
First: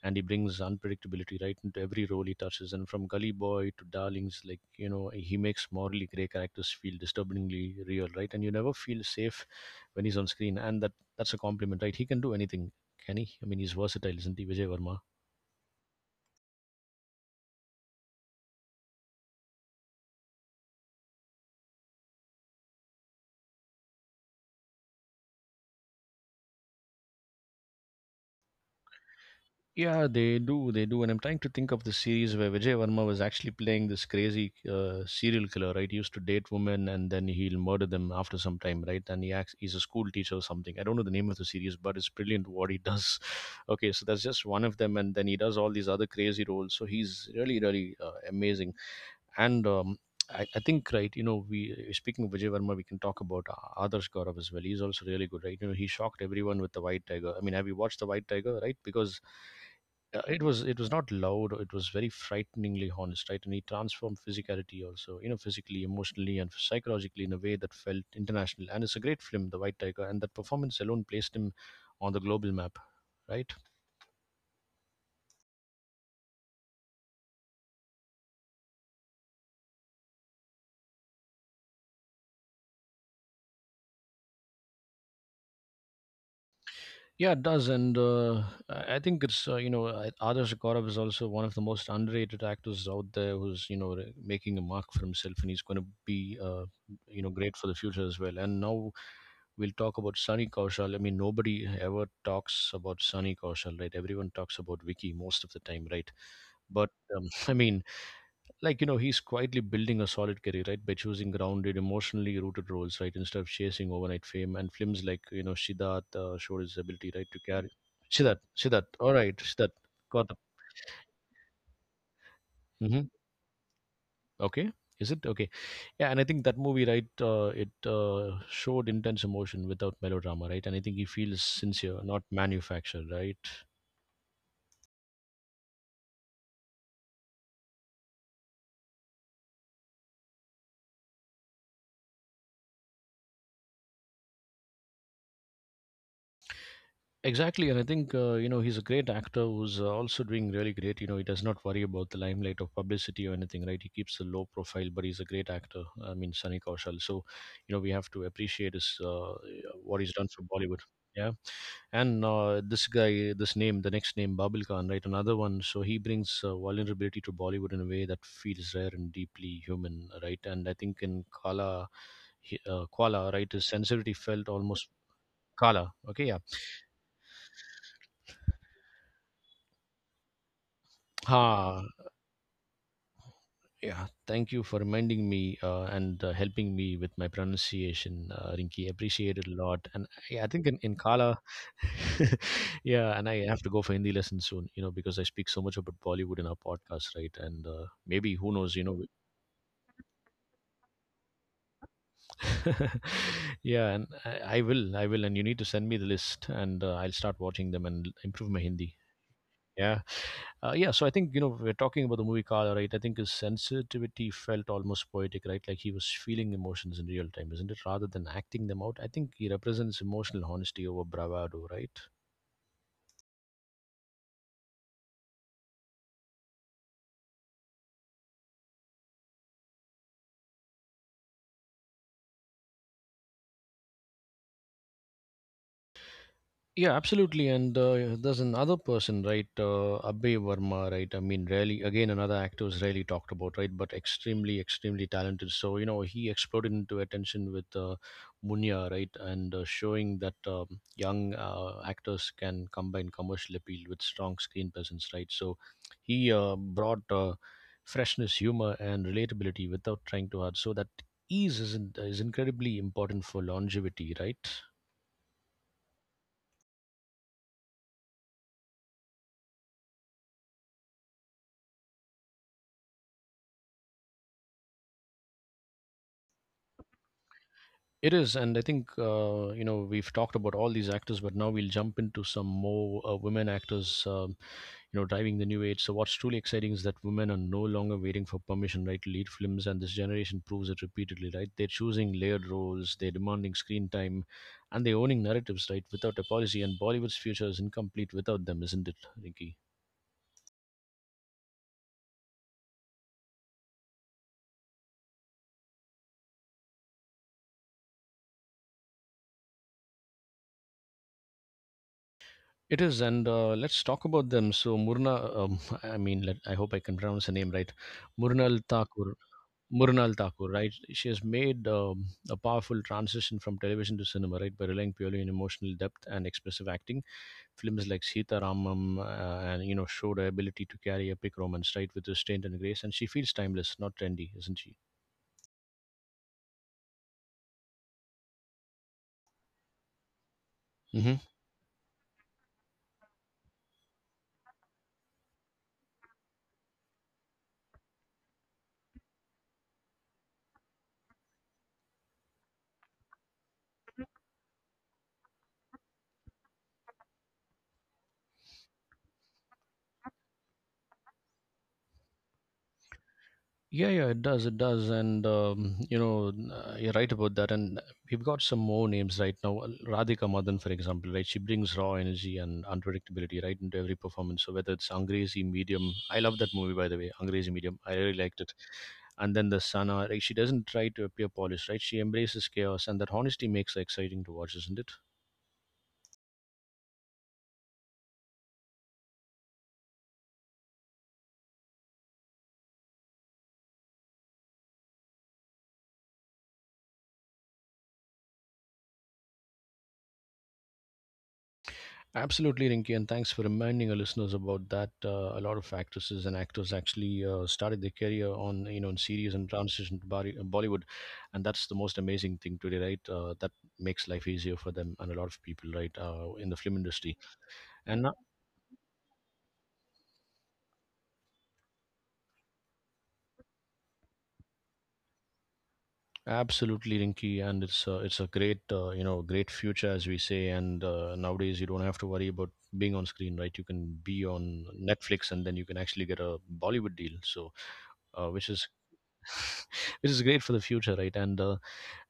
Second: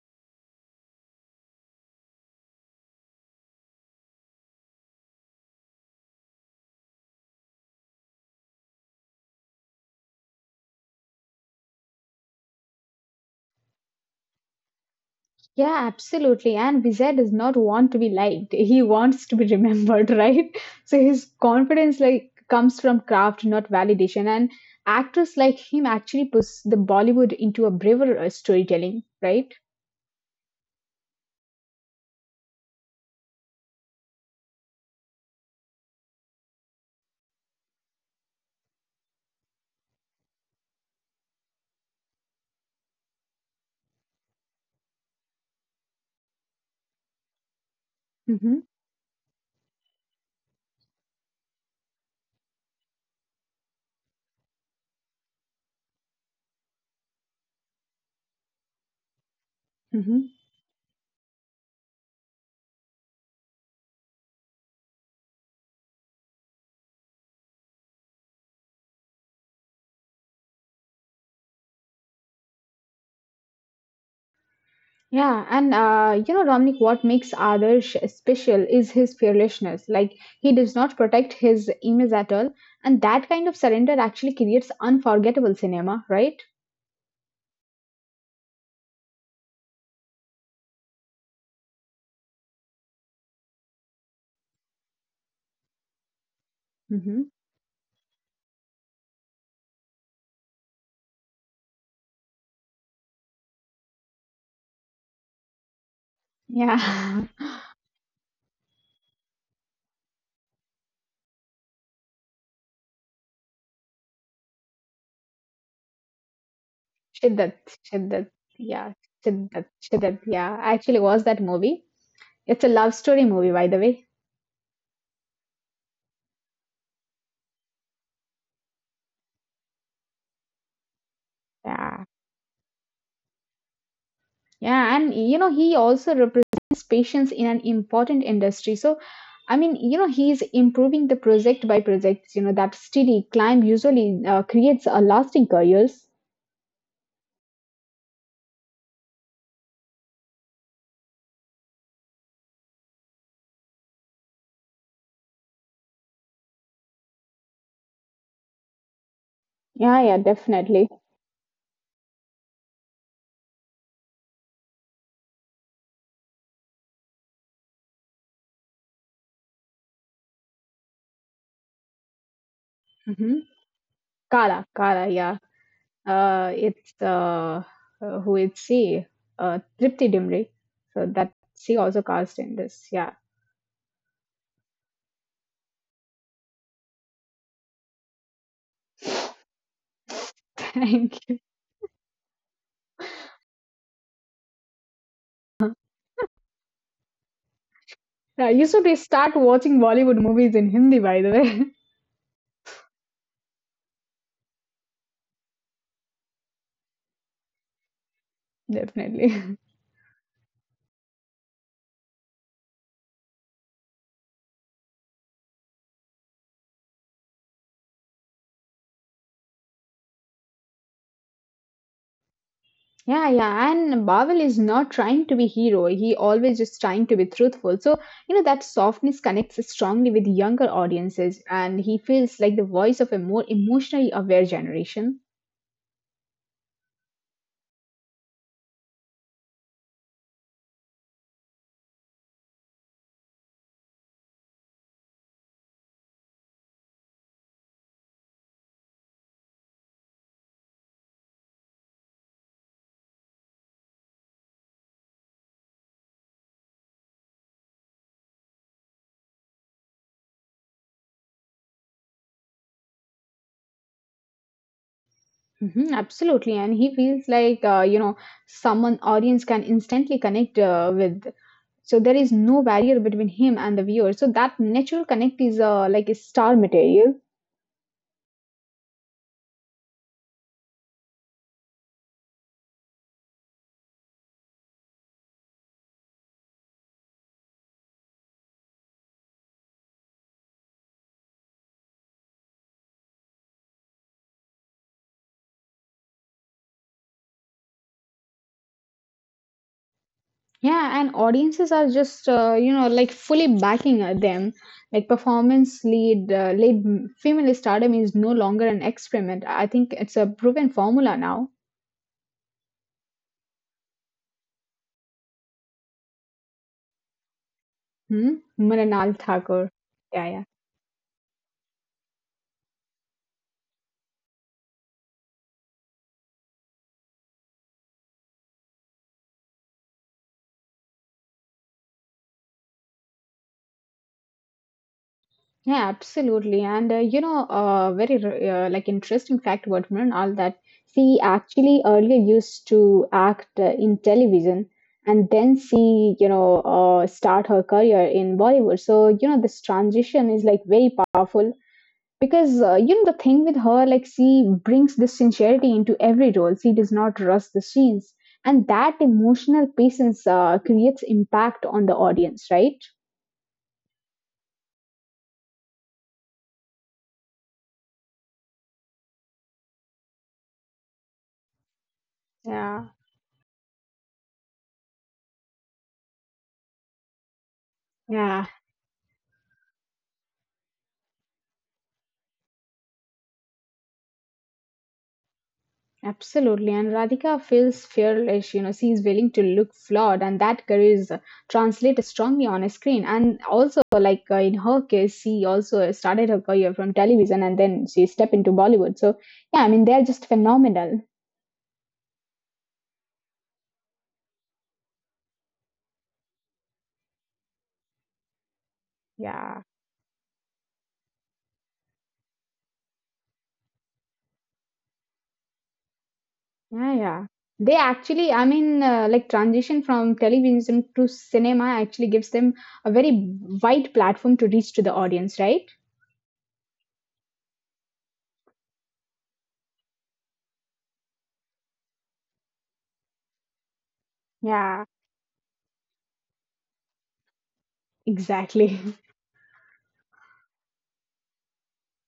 Speaker 1: and he brings unpredictability right into every role he touches. And from Gully Boy to Darlings, like you know, he makes morally grey characters feel disturbingly real, right? And you never feel safe when he's on screen, and that's a compliment, right? He can do anything, can he? I mean, he's versatile, isn't he, Vijay Verma?
Speaker 2: Yeah, absolutely. And Vijay does not want to be liked. He wants to be remembered, right? So his confidence like comes from craft, not validation. And actors like him actually push the Bollywood into a braver storytelling, right?
Speaker 1: Yeah, they do. They do. And I'm trying to think of the series where Vijay Varma was actually playing this crazy, serial killer, right? He used to date women and then he'll murder them after some time, right? And he acts, he's a school teacher or something. I don't know the name of the series, but it's brilliant what he does. Okay, so that's just one of them. And then he does all these other crazy roles. So he's really, really, amazing. And I think, right, you know, we, speaking of Vijay Varma, we can talk about Adarsh Gaurav as well. He's also really good, right? You know, he shocked everyone with the White Tiger. I mean, have you watched the White Tiger, right? Because
Speaker 2: Mm-hmm.
Speaker 1: it was not loud. It was very frighteningly honest, right? And he transformed physicality also, you know, physically, emotionally, and psychologically in a way that felt international. And it's a great film, The White Tiger, and that performance alone placed him on the global map, right?
Speaker 2: Yeah, and you know, Dominic, what makes Adarsh special is his fearlessness. Like, he does not protect his image at all. And that kind of surrender actually creates unforgettable cinema, right?
Speaker 1: Yeah, it does, and I think it's, Adarsh Gaurav is also one of the most underrated actors out there, who's you know making a mark for himself, and he's going to be, you know,
Speaker 2: Mm-hmm.
Speaker 1: great for the future as well. And now we'll talk about Sunny Kaushal. I mean, nobody ever talks about Sunny Kaushal, right? Everyone talks about Vicky most of the time, right? But
Speaker 2: Yeah.
Speaker 1: I mean, like you know he's quietly building a solid career, right, by choosing grounded emotionally rooted roles, right, instead of chasing overnight fame, and films like you know Siddharth, showed his ability right to
Speaker 2: Shiddat,
Speaker 1: carry siddharth
Speaker 2: Shiddat.
Speaker 1: siddharth
Speaker 2: Yeah,
Speaker 1: all right, Siddharth
Speaker 2: Shiddat,
Speaker 1: got
Speaker 2: Shiddat.
Speaker 1: up.
Speaker 2: Yeah, I actually watched that movie. It's a
Speaker 1: Hmm.
Speaker 2: love story movie, by the way.
Speaker 1: Okay. Is it? Okay, yeah, and I think that movie, right, it showed intense emotion without melodrama, right, and I think he feels sincere,
Speaker 2: Yeah.
Speaker 1: not manufactured, right?
Speaker 2: Yeah, and you know, he also represents patience in an important industry. So, I mean, you know, he's improving the project by projects. You know, that steady climb usually creates a lasting careers.
Speaker 1: Exactly, and I think, you know, he's a great actor who's, also doing really great. You know, he does not worry about the limelight or publicity or anything, right? He keeps a low profile, but he's a great actor. I mean, Sunny Kaushal. So, you know, we have to appreciate his, what he's
Speaker 2: Yeah,
Speaker 1: done
Speaker 2: yeah,
Speaker 1: for Bollywood.
Speaker 2: definitely.
Speaker 1: Yeah, and this guy, this name, the next name, Babil Khan, right? Another one. So he brings, vulnerability to Bollywood in a way that feels rare and deeply human, right? And I think in Kala, Kuala, right,
Speaker 2: Mm-hmm.
Speaker 1: his sensitivity felt almost
Speaker 2: Kala, Kala, yeah.
Speaker 1: Kala. Okay, yeah.
Speaker 2: Uh, it's uh, it's Tripti Dimri. So that
Speaker 1: Ha,
Speaker 2: she also cast in this. Yeah,
Speaker 1: yeah, thank you for reminding me, and helping me with my pronunciation, Rinki. Appreciate it a lot. And yeah, I think in Kala,
Speaker 2: thank you.
Speaker 1: yeah, and I have to go for Hindi lessons soon, you know, because I speak so much about Bollywood in our podcast, right? And maybe, who
Speaker 2: Yeah,
Speaker 1: knows, you
Speaker 2: you
Speaker 1: know.
Speaker 2: should start watching Bollywood movies in Hindi, by the way.
Speaker 1: Yeah, and I will, I will. And you need to send me the list, and I'll start watching them and improve my Hindi.
Speaker 2: Definitely.
Speaker 1: Yeah. Yeah. So I think, you know, we're talking about the movie Kala, right? I think his sensitivity felt almost poetic, right? Like he was feeling emotions in real time, isn't it? Rather than acting them out. I think he represents emotional honesty over bravado, right?
Speaker 2: Yeah, yeah, and Bawal is not trying to be hero. He always just trying to be truthful. So you know that softness connects strongly with younger audiences, and he feels like the voice of a more emotionally aware generation.
Speaker 1: Yeah, absolutely. And there's another person, right? Abhay Verma, right? I mean, rarely, again, another actor is rarely talked about, right? But extremely, extremely talented. So, you know, he exploded into attention with, Munya, right? And showing that young actors can combine commercial appeal with strong screen presence, right? So he, brought freshness, humor, and relatability without trying too hard. So that ease is incredibly important for longevity, right?
Speaker 2: Hmm. Absolutely, and he feels like you know someone audience can instantly connect with. So there is no barrier between him and the viewer. So that natural connect is like a star material.
Speaker 1: It is, and I think, you know, we've talked about all these actors, but now we'll jump into some more, women actors, you know, driving the new age. So what's truly exciting is that women are no longer waiting for permission, right, to lead films, and this generation proves it repeatedly, right? They're choosing layered roles, they're demanding screen time, and they're owning narratives, right, without apology. And Bollywood's future is incomplete without them, isn't it, Rinky?
Speaker 2: Yeah, and audiences are just you know like fully backing them. Like performance lead female stardom is no longer an experiment. I think it's a proven formula now.
Speaker 1: It is, and let's talk about them. So Murna, I mean, I hope I can pronounce her name right,
Speaker 2: Hmm?
Speaker 1: Murnal
Speaker 2: Mrinal
Speaker 1: Thakur.
Speaker 2: Thakur.
Speaker 1: Murnal
Speaker 2: Yeah, yeah,
Speaker 1: Thakur, right? She has made, a powerful transition from television to cinema, right, by relying purely on emotional depth and expressive acting. Films like Sita Ramam, and you know, showed her ability to carry epic romance, right, with restraint and grace. And she feels timeless, not trendy, isn't she?
Speaker 2: yeah, absolutely. And like interesting fact about Mrinal that
Speaker 1: Mhm.
Speaker 2: she actually earlier used to act in television. And then she, you know, start her career in Bollywood. So, you know, this transition is like very powerful because you know the thing with her like she brings this sincerity into every role. She does not rush the scenes, and that emotional patience creates impact on the audience, right?
Speaker 1: Yeah, yeah, it does. It does. And, you're right about that. And we've got some more names right now. Well, Radhika Madan, for example, right? She brings raw energy and
Speaker 2: Yeah.
Speaker 1: unpredictability right into every performance. So whether it's Angrezi Medium, I love that movie, by the way, Angrezi Medium. I really liked
Speaker 2: Yeah,
Speaker 1: it. And then the Sana, like, she doesn't try to appear polished, right? She embraces chaos. And that honesty makes her exciting to watch, isn't it?
Speaker 2: absolutely, and Radhika feels fearless. You know she is willing to look flawed, and that courage translates strongly on a screen. And also like in her case she also started her career from television and then she stepped into Bollywood. So yeah, I mean, they're just phenomenal.
Speaker 1: Absolutely, Rinky, and thanks for reminding our listeners about that. A lot of actresses and actors actually, started their career on you know in series and
Speaker 2: Yeah.
Speaker 1: transition to Bollywood, and that's the most amazing thing today, right? That makes life easier for them and a lot of people, right, in the film
Speaker 2: Yeah,
Speaker 1: industry.
Speaker 2: yeah. They
Speaker 1: And
Speaker 2: actually, I mean, like transition from television to cinema actually gives them a very wide platform to reach to the audience, right?
Speaker 1: absolutely, Rinky, and it's, it's a great, you know, great future as we say. And nowadays you don't have to worry about being on screen, right? You can be on
Speaker 2: Yeah,
Speaker 1: Netflix, and then you can actually get a Bollywood deal. So which is
Speaker 2: exactly.
Speaker 1: which is great for the future, right? And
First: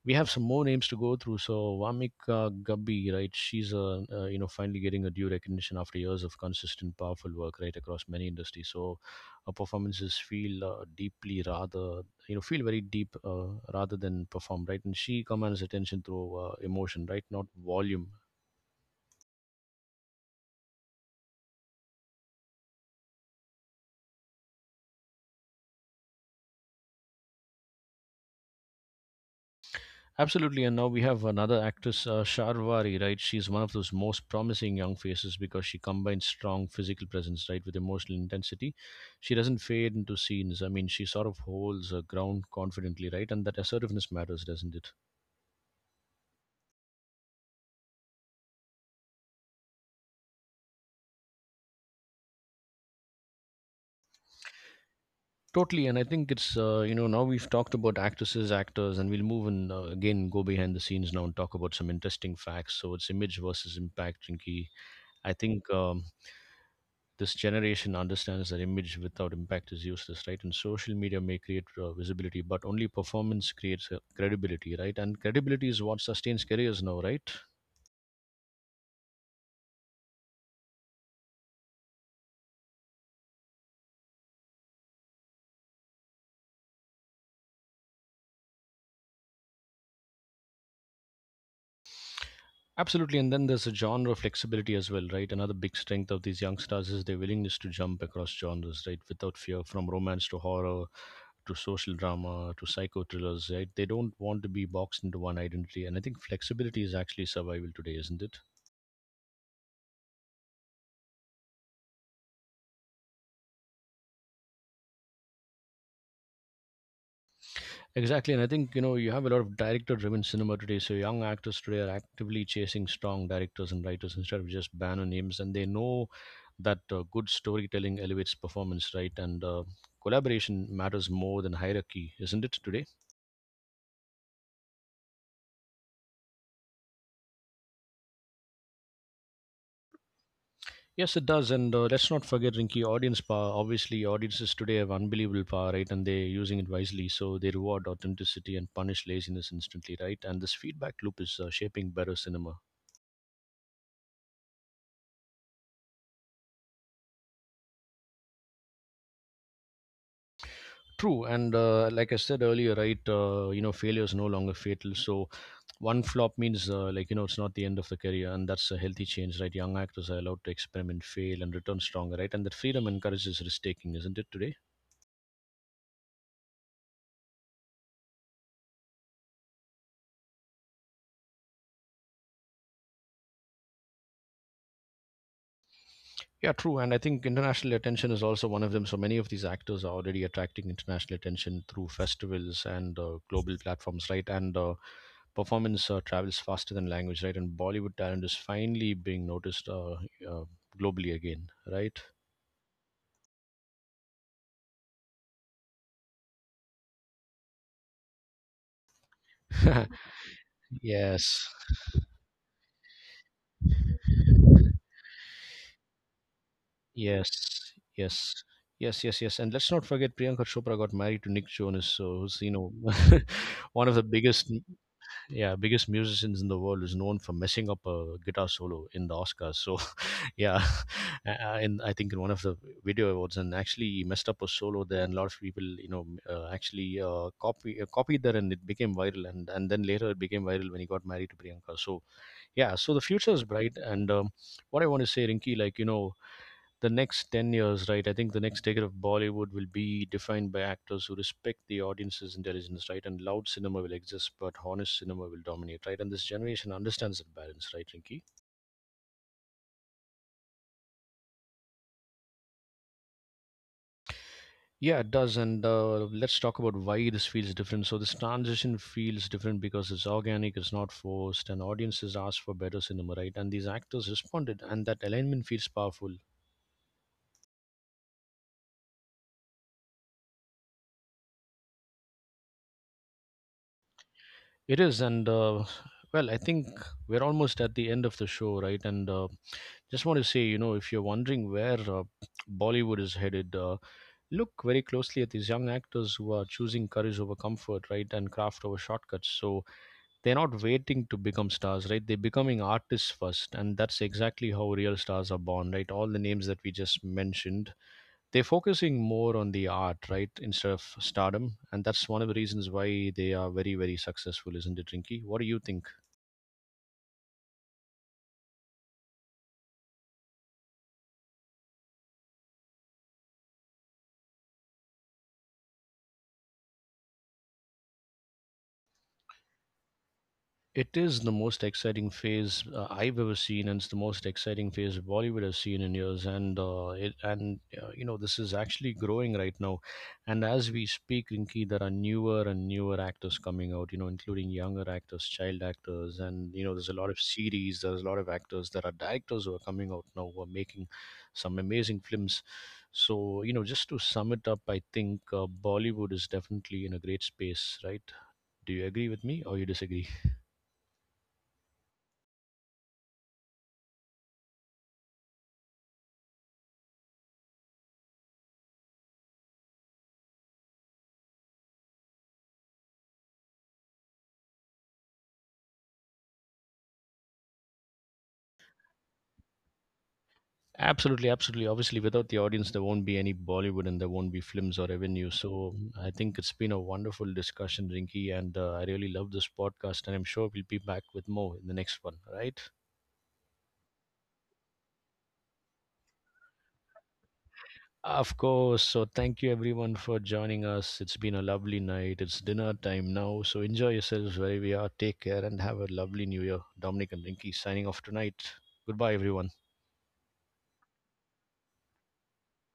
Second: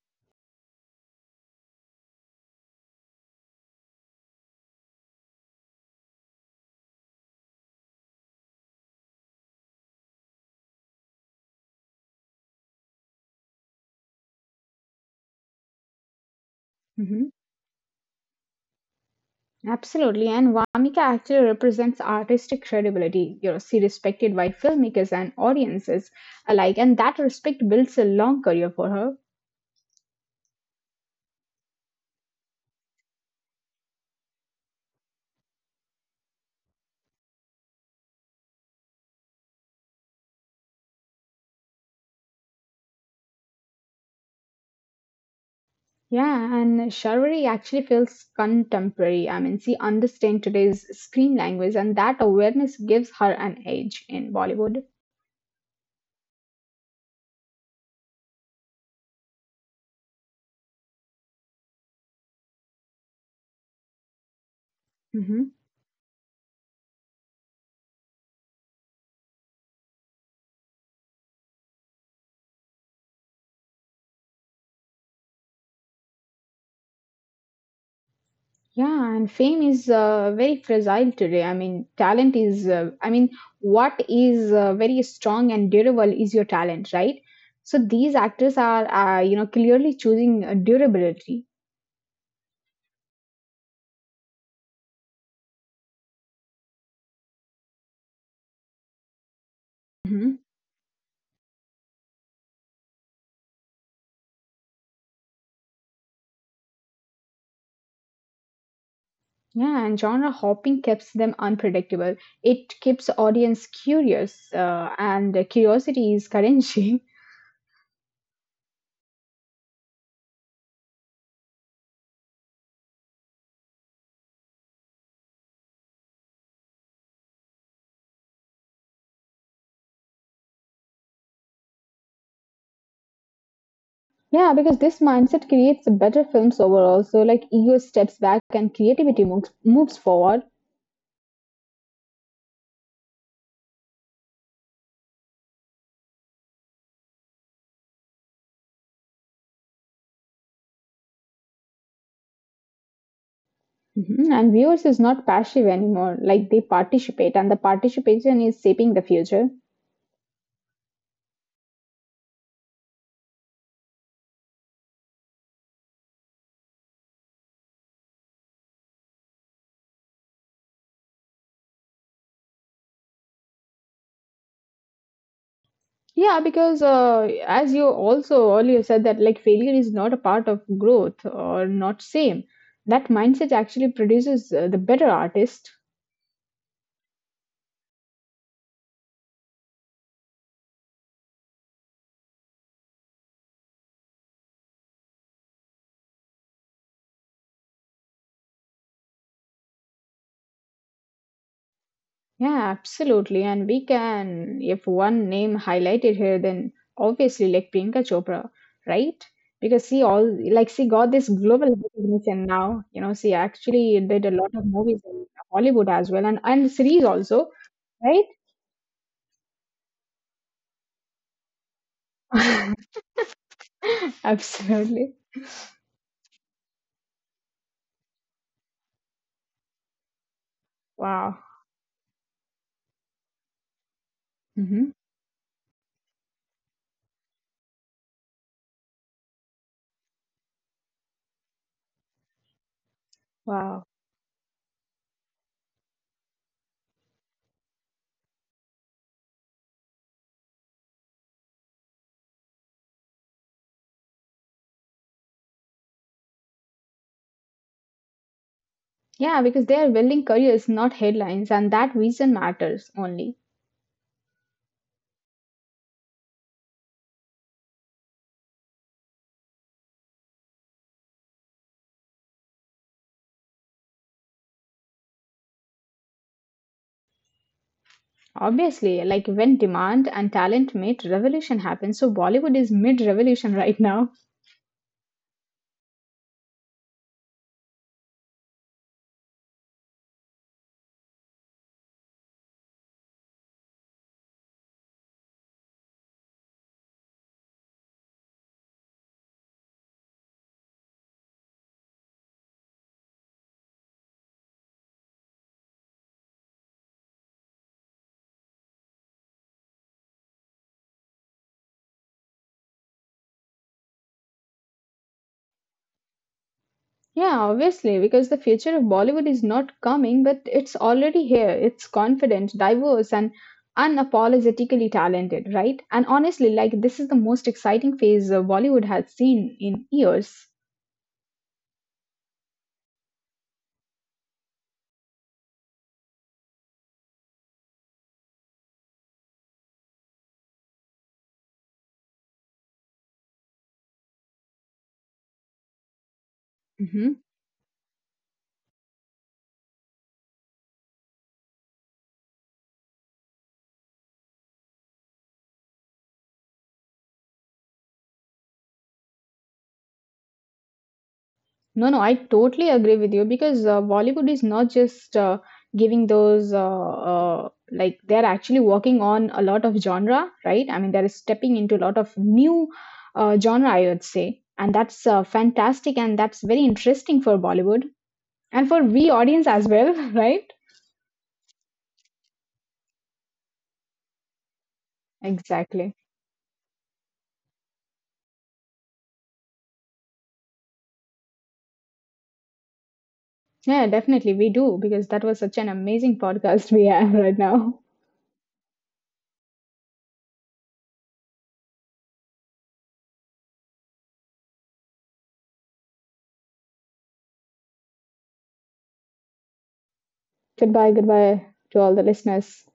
Speaker 1: we have some more names to go through. So Vamika Gubbi, right? She's, you know, finally getting a due recognition after years of consistent, powerful work, right, across many industries. So her performances feel, deeply rather you know, feel very deep, rather than perform, right? And she commands attention through, emotion, right,
Speaker 2: Hmm.
Speaker 1: not volume.
Speaker 2: Absolutely. And Vamika actually represents artistic credibility. You know, she respected by filmmakers and audiences alike, and that respect builds a long career for her.
Speaker 1: Absolutely, and now we have another actress, Sharvari, right? She's one of those most promising young faces because she combines strong physical presence, right, with emotional intensity. She doesn't fade into scenes. I mean, she sort of holds her ground confidently, right? And that assertiveness matters, doesn't it?
Speaker 2: Yeah, and chivalry actually feels contemporary. I mean, she understands today's screen language, and that awareness gives her an edge in Bollywood.
Speaker 1: Totally, and I think it's, you know, now we've talked about actresses, actors, and we'll move, and again go behind the scenes now and talk about some interesting facts. So it's image versus impact, Jinky. I
Speaker 2: Hmm.
Speaker 1: think this generation understands that image without impact is useless, right? And social media may create, visibility, but only performance creates, credibility, right? And credibility is what sustains careers now, right?
Speaker 2: Yeah, and fame is very fragile today. I mean, talent is, I mean, what is very strong and durable right? So these actors are, you know, clearly choosing durability.
Speaker 1: Absolutely. And then there's a genre flexibility as well, right? Another big strength of these young stars is their willingness to jump across genres, right? Without fear, from romance to
Speaker 2: Mhm.
Speaker 1: horror to social drama to psycho thrillers, right? They don't want to be boxed into one identity. And I think flexibility is actually survival today, isn't it?
Speaker 2: Yeah, and genre hopping keeps them unpredictable. It keeps audience curious, and curiosity is currency.
Speaker 1: Exactly, and I think you have a lot of director-driven cinema today. So young actors today are actively chasing strong directors and writers instead of just banner names, and they know that good storytelling elevates performance, right? And Collaboration matters more than hierarchy, isn't it today?
Speaker 2: Yeah, because this mindset creates better films overall. So, like, ego steps back and creativity moves forward.
Speaker 1: Yes, it does. And let's not forget, Rinky, audience power. Obviously, audiences today have unbelievable power, right? And they're using it wisely. So they reward authenticity and punish laziness instantly, right? And this feedback loop is shaping better cinema.
Speaker 2: Mhm. And viewers is not passive anymore. Like, they participate, and the participation is shaping the future.
Speaker 1: True, and like I said earlier, right? Failure is no longer fatal. So, one flop means it's not the end of the career, and that's a healthy change, right? Young actors are allowed to experiment, fail, and return stronger, right? And that freedom encourages risk taking, isn't it today?
Speaker 2: Yeah, because as you also earlier said that like failure is not a part of growth or not same. That mindset actually produces the better artist.
Speaker 1: Yeah, true. And I think international attention is also one of them. So many of these actors are already attracting international attention through festivals and global platforms, right? And Performance travels faster than language, right? And Bollywood talent is finally being noticed uh, globally again, right?
Speaker 2: Yeah, absolutely. And we can, if one name highlighted here, then obviously like Priyanka Chopra, right? Because she all like she got this
Speaker 1: Yes.
Speaker 2: global recognition now. You know, she actually did a lot of movies in Hollywood as well, and series
Speaker 1: Yes.
Speaker 2: also, right?
Speaker 1: Yes. Yes, yes, yes. And let's not forget Priyanka Chopra got married to Nick Jonas, so who's, one of the biggest,
Speaker 2: Absolutely.
Speaker 1: yeah, biggest musicians in the world, is known for messing up a guitar solo in the Oscars. So, yeah,
Speaker 2: Wow.
Speaker 1: I think in one of the video awards, and actually he messed up a solo
Speaker 2: Hmm.
Speaker 1: there, and a lot of people, you know, actually copied that, and it became viral. And then later it became viral when he got married to Priyanka. So, yeah, so the future is bright,
Speaker 2: Wow.
Speaker 1: and what I want to say, Rinky, the next 10 years, right? I think the next decade of Bollywood will be defined by actors who respect the audience's intelligence, right? And loud cinema will exist, but honest cinema will dominate, right? And this generation understands that balance, right, Rinky?
Speaker 2: Yeah, because they are building careers, not headlines, and that vision matters only.
Speaker 1: Yeah, it does. And let's talk about why this feels different. So this transition feels different because it's organic, it's not forced, and audiences ask for better cinema, right? And these actors responded, and that alignment feels powerful.
Speaker 2: Obviously, like when demand and talent meet, revolution happens. So Bollywood is mid revolution right now.
Speaker 1: It is, I think we're almost at the end of the show, right? And Just want to say, you know, if you're wondering where Bollywood is headed, look very closely at these young actors who are choosing courage over comfort, right, and craft over shortcuts. So they're not waiting to become stars, right? They're becoming artists first, and that's exactly how real stars are born, right? All the names that we just mentioned, they're focusing more on the art, right, instead of stardom, and that's one of the reasons why they are very, very successful, isn't it, Rinky? What do you think?
Speaker 2: Yeah, obviously, because the future of Bollywood is not coming, but it's already here. It's confident, diverse, and unapologetically talented, right? And honestly, like this is the most exciting phase Bollywood has seen in years.
Speaker 1: It is the most exciting phase I've ever seen, and it's the most exciting phase Bollywood has seen in years. And it and you know this is actually growing right now. And as we speak, Rinki, there are newer and newer actors coming out. You know, including younger actors, child actors, and you know there's a lot of
Speaker 2: Mhm.
Speaker 1: series. There's a lot of actors. There are directors who are coming out now who are making some amazing films. So you know, just to sum it up, I think Bollywood is definitely in a great space, right? Do you agree with me or you disagree?
Speaker 2: No, no, I totally agree with you because Bollywood is not just giving those like they're actually working on a lot of genre, right? I mean, they're stepping into a lot of new genre, I would say, and that's fantastic and that's very interesting for Bollywood and for we audience as well, right?
Speaker 1: Absolutely, absolutely. Obviously, without the audience, there won't be any Bollywood and there won't be films or revenue. So
Speaker 2: Exactly.
Speaker 1: I think it's been a wonderful discussion, Rinky, and I really love this podcast. And I'm sure we'll be back with more in the next one, right?
Speaker 2: Yeah, definitely we do because that was such an amazing podcast we have right now.
Speaker 1: Of course. So thank you, everyone, for joining us. It's been a lovely night. It's dinner time now. So enjoy yourselves wherever you are. Take care and have a lovely new year. Dominic and Rinky signing off tonight. Goodbye, everyone.
Speaker 2: Goodbye, goodbye to all the listeners.